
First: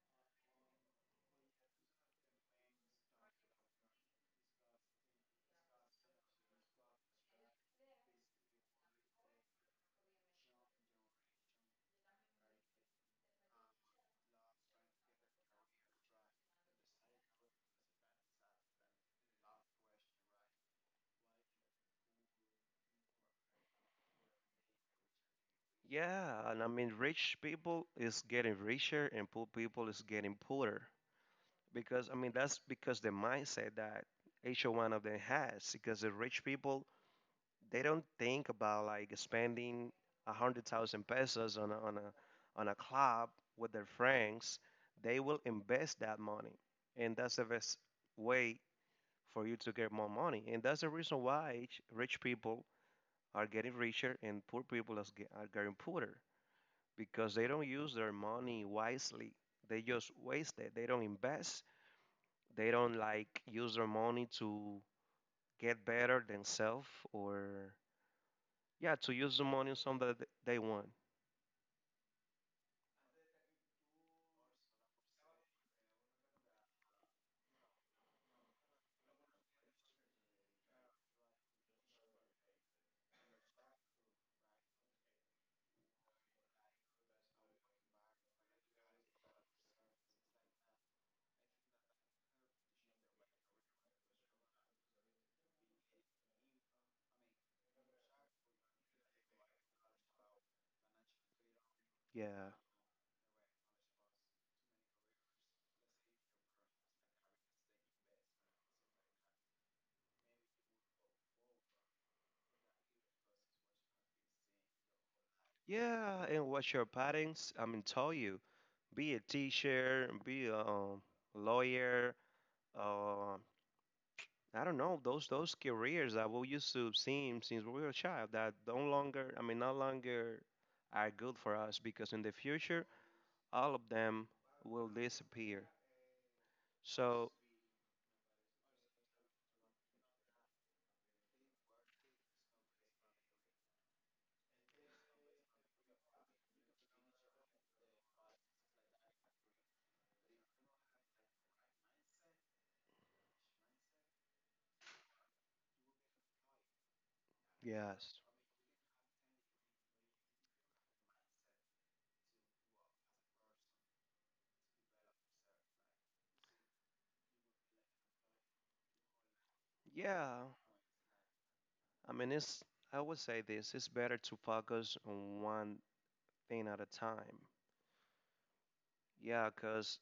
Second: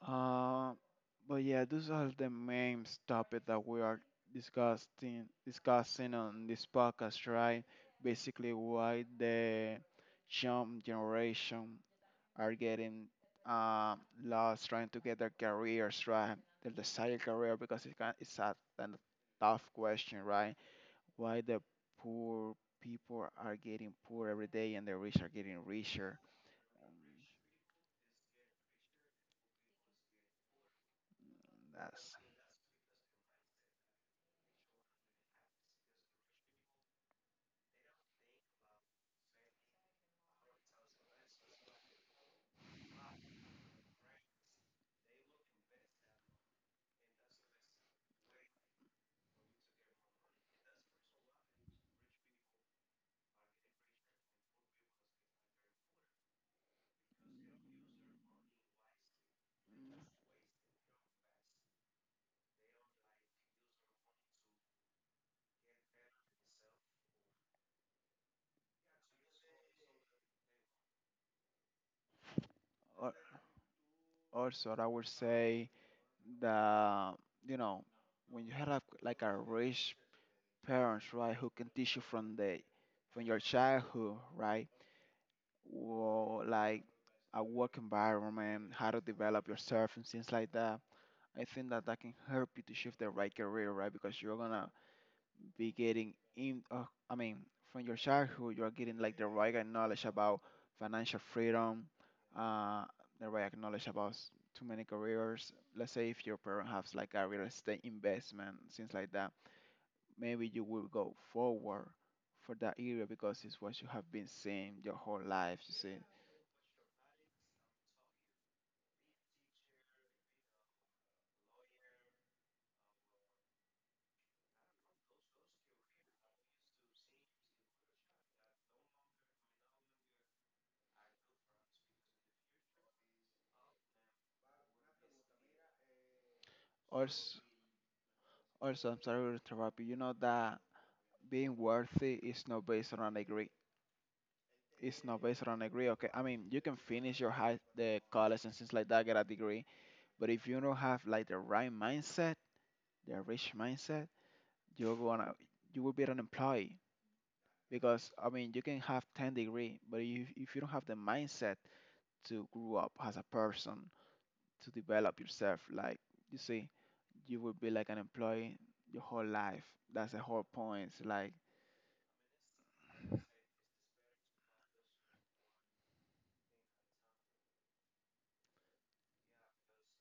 Speaker 1: uh, but yeah, those are the main topic that we are discussing discussing on this podcast, right? Basically, why the young generation are getting um, lost trying to get their careers right, their desired career, because it can, it's a, an tough question, right? Why the poor people are getting poor every day and the rich are getting richer?
Speaker 2: yeah, and I mean,
Speaker 1: Um,
Speaker 2: rich people is getting richer and poor people is getting poorer because I
Speaker 1: That's
Speaker 2: mean that's because the mindset that each one of them has. Because the rich people, they don't think about like spending a hundred thousand pesos on a, on a on a club with their friends. They will invest that money, and that's the best way for you to get more money. And that's the reason why each- rich people are getting richer and poor people is ge- are getting poorer because they don't use their money wisely. They just waste it. They don't invest. They don't like use their money to get better themselves or yeah, to use the money on something that th- they want.
Speaker 1: al- also I would say the you know when you have a, like a rich parents, right, who can teach you from the from your childhood, right? wo- like a work environment, how to develop yourself and things like that. I think that that can help you to shift the right career, right? Because you're gonna be getting in. Uh, I mean, from your childhood, you're getting like the right knowledge about financial freedom,
Speaker 2: Yeah.
Speaker 1: uh, the right knowledge about s- too many careers. Let's say if your parent has like a real estate investment, things like that, maybe you will go forward for that area because it's what you have been seeing your whole life. You see,
Speaker 2: Yeah, and watch your patterns. I mean, tell you, be a teacher, be a um, lawyer. Uh, I don't know those those careers that we used to see since we were a child that don't longer. I mean, no longer are good for us because in the future all of them will disappear. So,
Speaker 1: also Also, I'm sorry to interrupt you. You know that being worthy is not based on a degree. It's not based on a degree. Okay, I mean you can finish your high, the college and things like that, get a degree. But if you don't have like the right mindset, the rich mindset, you're gonna you will be an employee because
Speaker 2: yes.
Speaker 1: I mean you can have ten degree, but if if you don't have the mindset to grow up as a person, to develop yourself, like you see, you will be like an employee your whole life. That's the
Speaker 2: Yeah.
Speaker 1: whole point. Like
Speaker 2: I mean, it's, I would say this it's better to focus on one thing at a time. Yeah, because,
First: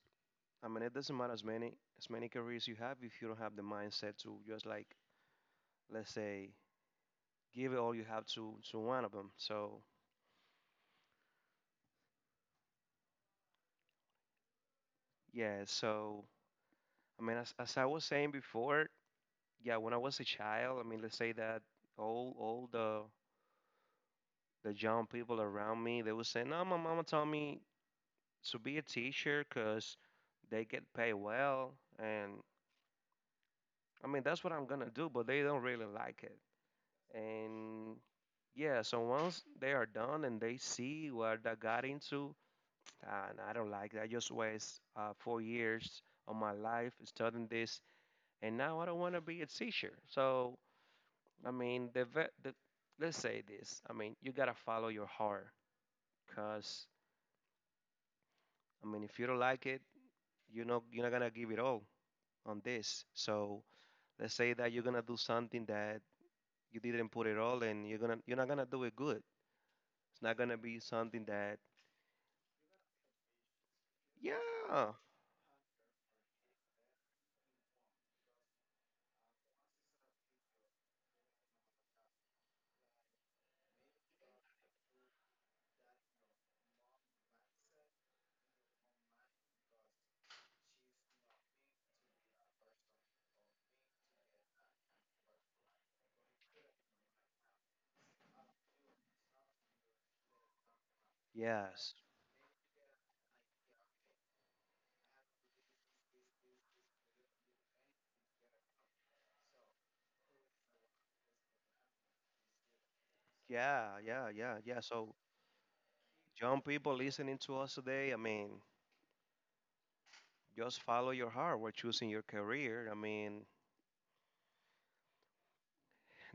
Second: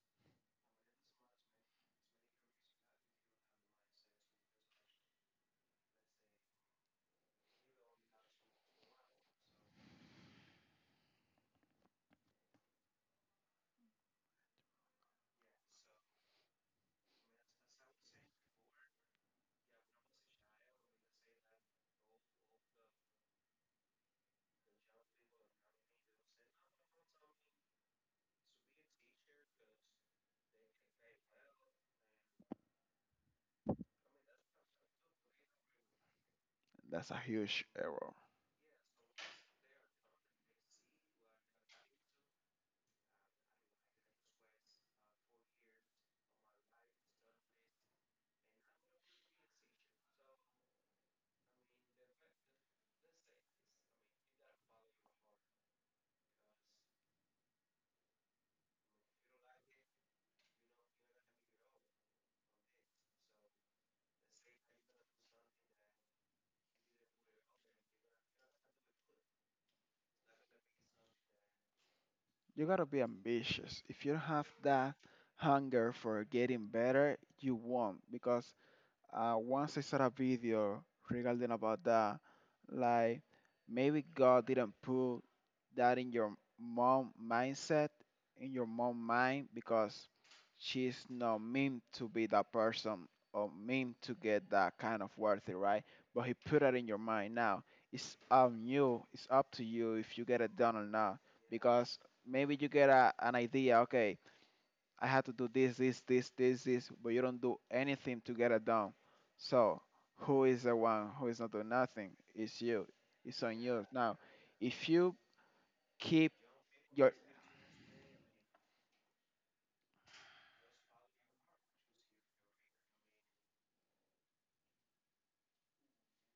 Speaker 2: I mean, it doesn't matter as many, as many careers you have if you don't have the mindset to just like, let's say, give it all you have to, to one of them. So, yeah. So, I mean, as, as I was saying before, yeah, when I was a child, I mean, let's say that all, all the, the young people around me, they would say, no, my mama told me to be a teacher because they get paid well and, I mean, that's what I'm gonna do, but they don't really like it.
Speaker 1: that's a huge
Speaker 2: And
Speaker 1: error.
Speaker 2: yeah, so once they are done and they see what I got into and I don't like it, I just waste uh, four years of my life studying this, and now I don't want to be a teacher. So I mean the, ve- the let's say this, I mean, you gotta follow your heart, because, I mean, if you don't like it, you know you're not gonna give it all on this. So let's say that you're gonna do something that you didn't put it all, and you're gonna you're not gonna do it good. It's not gonna be something that
Speaker 1: You gotta be ambitious. If you don't have
Speaker 2: yeah,
Speaker 1: that hunger for getting better, you won't because uh, once I saw a video regarding about that, like maybe God didn't put that in your mom mindset, in your mom mind, because she's not meant to be that person or meant to get that kind of worthy, right? But He put it in your mind now. It's on you. It's up to you if you get it done or not,
Speaker 2: yes,
Speaker 1: because maybe you get a, an idea. Okay, I have to do this, this, this, this, this, but you don't do anything to get it done. So who is the one who is not doing nothing? It's you. It's on you.
Speaker 2: yeah,
Speaker 1: Now,
Speaker 2: yeah, yeah, yeah.
Speaker 1: if you
Speaker 2: So
Speaker 1: keep
Speaker 2: young people
Speaker 1: your
Speaker 2: listening to us today, I mean, just follow your heart. We're choosing your career. I mean,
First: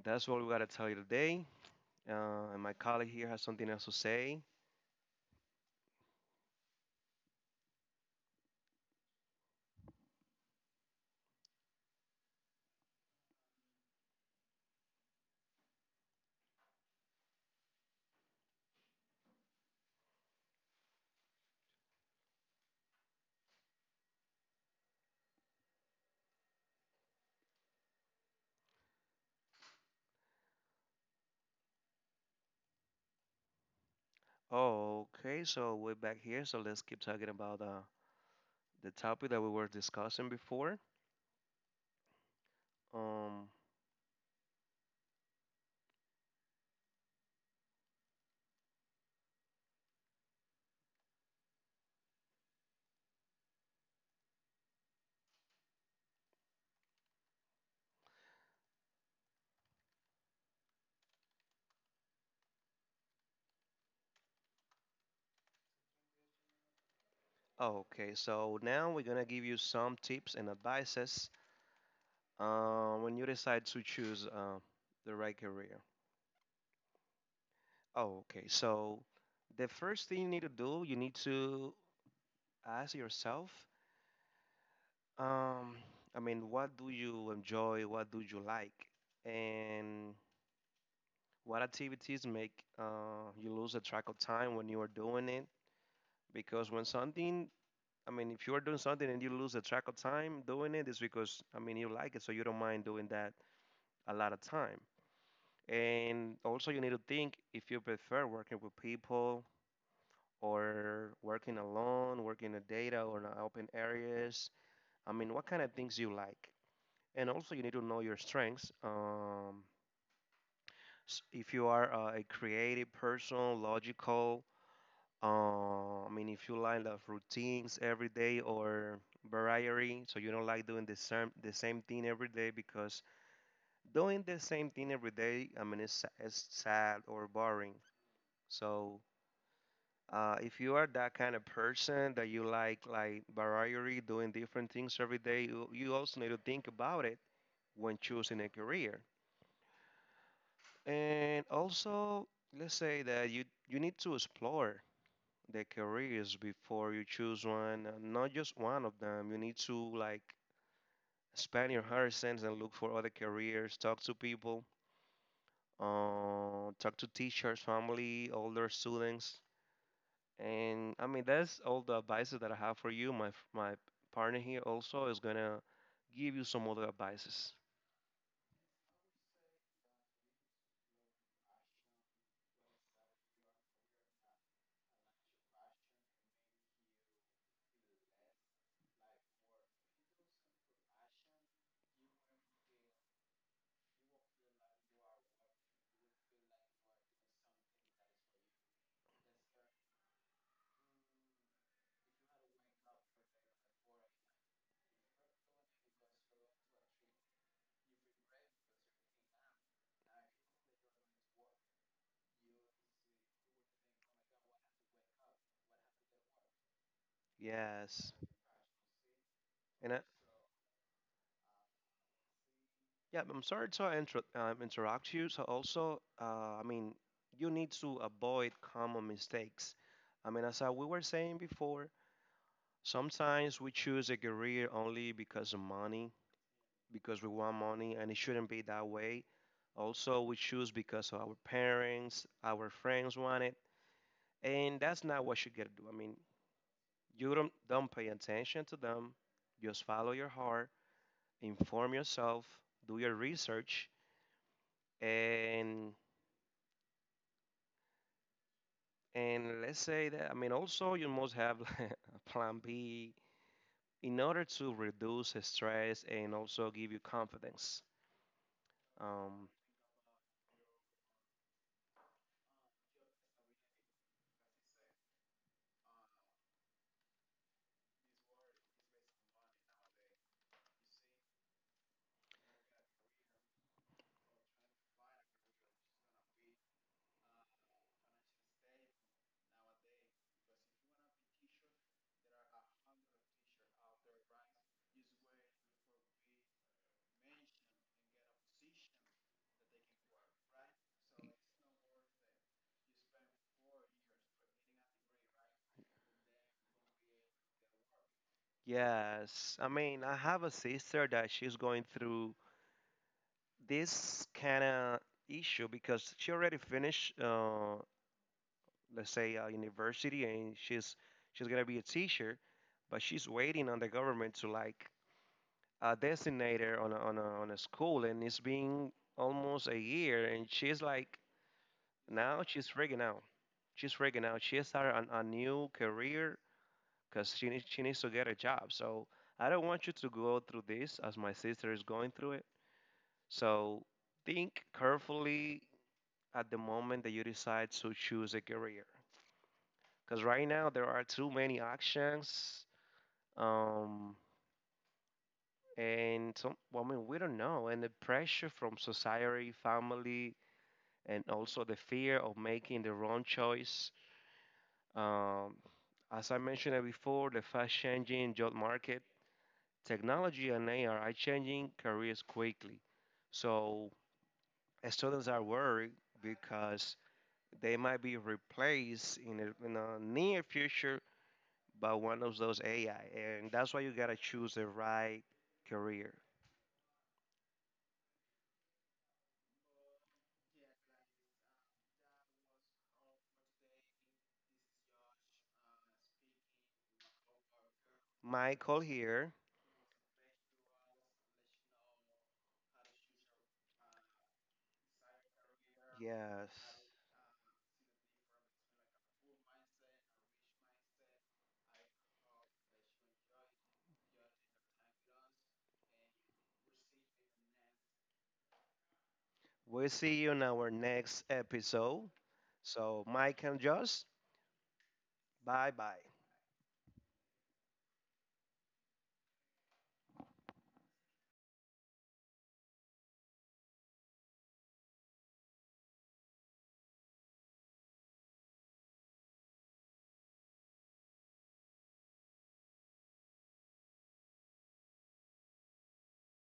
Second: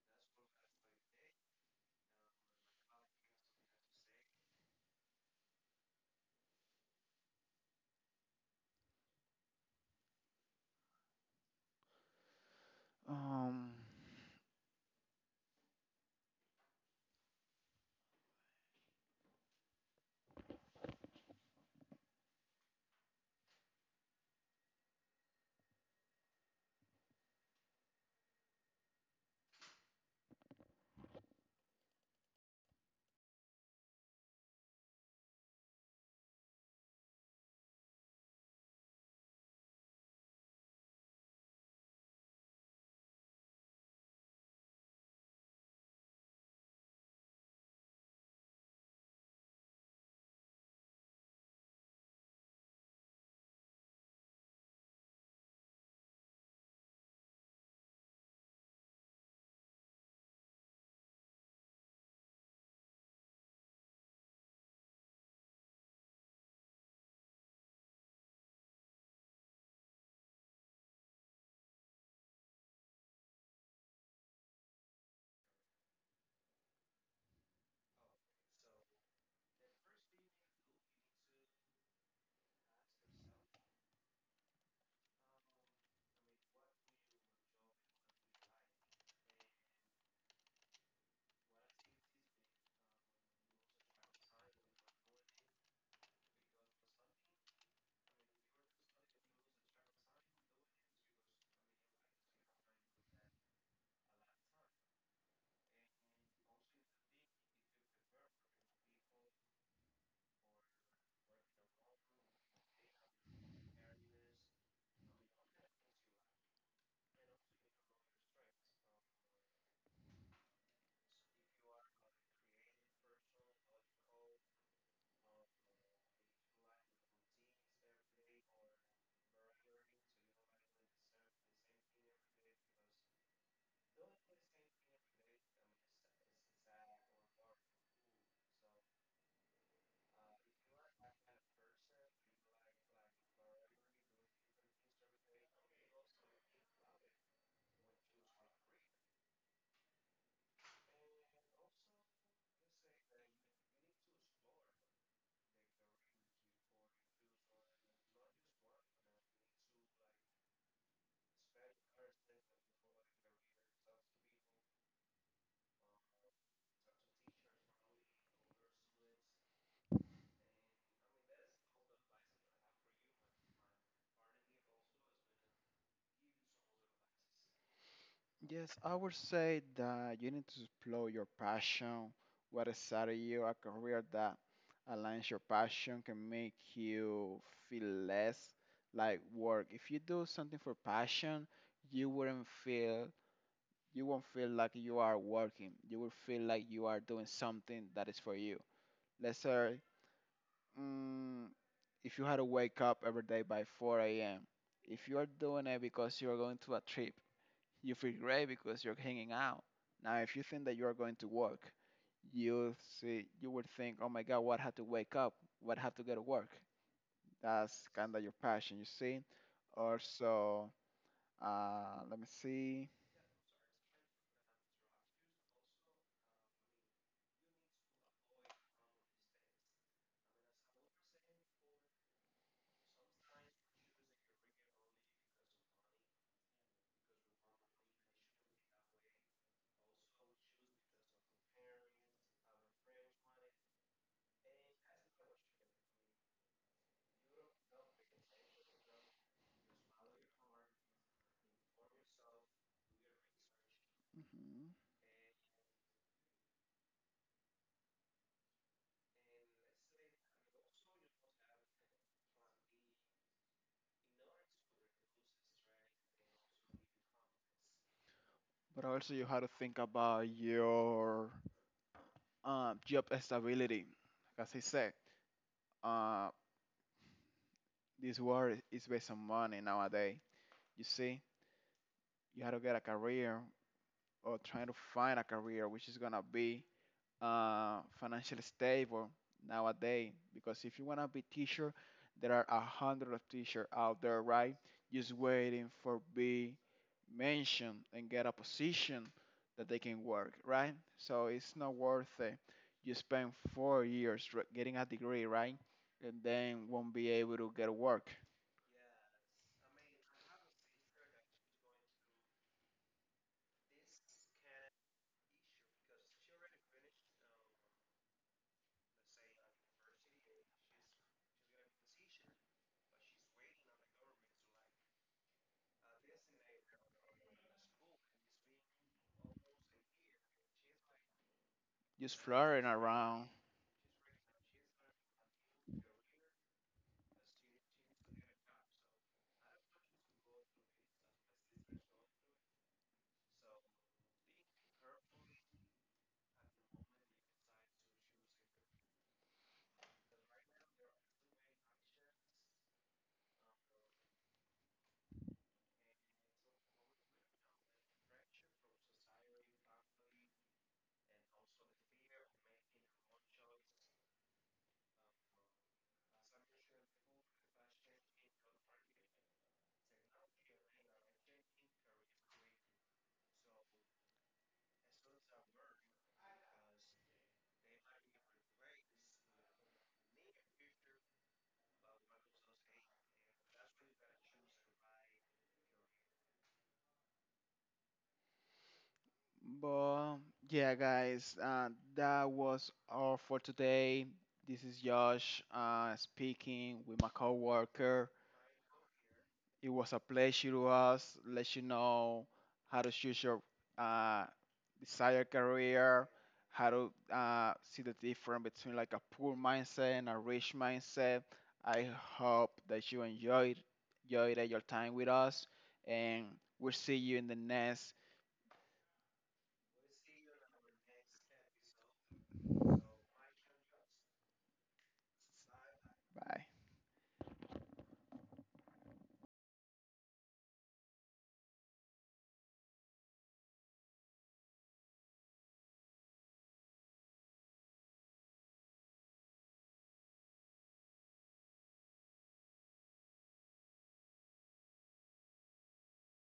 Speaker 2: that's what we gotta tell you today. Uh, and my colleague here has something else to say.
Speaker 1: um
Speaker 2: Oh, okay. So we're back here. So let's keep talking about uh, the topic that we were discussing before. Um, Okay, so now we're gonna give you some tips and advices uh, when you decide to choose uh, the right career. Okay, so the first thing you need to do, you need to ask yourself, um, I mean, what do you enjoy? What do you like? And what activities make uh, you lose a track of time when you are doing it? Because when something, I mean, if you are doing something and you lose a track of time doing it, it's because, I mean, you like it, so you don't mind doing that a lot of time. And also, you need to think if you prefer working with people or working alone, working in data or in open areas. I mean, what kind of things you like. And also, you need to know your strengths. Um, s- if you are uh, a creative person, logical, uh, I mean, if you like the routines every day or variety, so you don't like doing the same the same thing every day, because doing the same thing every day, I mean, it's, sa- it's sad or boring. So uh, if you are that kind of person that you like like variety, doing different things every day, you, you also need to think about it when choosing a career. And also, let's say that you you need to explore the careers before you choose one, uh, not just one of them. You need to like expand your horizons and look for other careers, talk to people, uh, talk to teachers, family, older students. And I mean, that's all the advices that I have for you. My f- my partner here also is gonna give you some other advices.
Speaker 1: yes, I would say that you need to explore your passion, what is out of you, a career that aligns your passion can make you feel less like work. If you do something for passion, you wouldn't feel you won't feel like you are working. You will feel like you are doing something that is for you. Let's say, mm, if you had to wake up every day by four a m, if you are doing it because you are going to a trip, you feel great because you're hanging out. Now, if you think that you are going to work, you see, you would think, oh my God, what had to wake up? What had to go to work? That's
Speaker 2: Yes.
Speaker 1: kind of your passion, you see.
Speaker 2: And I,
Speaker 1: Also, uh, let me see.
Speaker 2: yeah, I'm sorry to inter um, interrupt you. So also, uh, I mean, you need to avoid common mistakes. I mean, as I, we were saying before, sometimes we choose a career only because of money, because we want money, and it shouldn't be that way. Also, we choose because of our parents, our friends want it. And that's not what you gotta do. I mean, you don't don't pay attention to them. Just follow your heart, inform yourself, do your research,
Speaker 1: Mhm.
Speaker 2: and and let's say that, I mean, also you must have like a plan B in order to reduce the stress and also give you confidence.
Speaker 1: But also you have
Speaker 2: Um,
Speaker 1: to think about your um, job stability. Like, as I said, uh, this world is based on money nowadays. You see, you have to get a career or trying to find a career which is gonna be uh, financially stable nowadays. Because if you want to be teacher, there are a hundred of teacher out there, right? Just waiting for be mentioned and get a position that they can work, right? So it's not worth it. You spend four years r- getting a degree, right? And then won't be able to get work.
Speaker 2: yes, I mean, I have a sister that she's going through this kind of issue because she already finished uh, let's say a university, and she's she's gonna be a teacher, but she's waiting on the government to like uh, designate her on a, on a, on a school, and it's been almost a year, and she's like
Speaker 1: Just
Speaker 2: now
Speaker 1: flirting
Speaker 2: she's freaking out.
Speaker 1: around
Speaker 2: She's freaking out. She started an, a new career because she needs she needs to get a job. So I don't want you to go through this as my sister is going through it. So think carefully at the moment that you decide to choose a career, because right now there are too many options, um and some, well, I mean, we don't know, and the pressure from society, family, and also the fear of making the wrong choice, um as I mentioned before, the fast changing job market, technology and AI are changing careers quickly. So students are worried because they might be replaced in the, in the near future, but one of those A I. And that's why you gotta choose the right career.
Speaker 1: but yeah, guys, uh, that was all for today. This is Josh uh, speaking with my coworker.
Speaker 2: Michael here.
Speaker 1: It was a pleasure to us. Let you know how to choose your uh, desired career, how
Speaker 2: Yes.
Speaker 1: to uh, see the difference between like a poor mindset and a rich mindset. I hope that you enjoyed, enjoyed your time with us, and we'll see you in the next.
Speaker 2: We'll see you in our next episode. So, Mike and Josh, bye bye.
Speaker 1: Bye.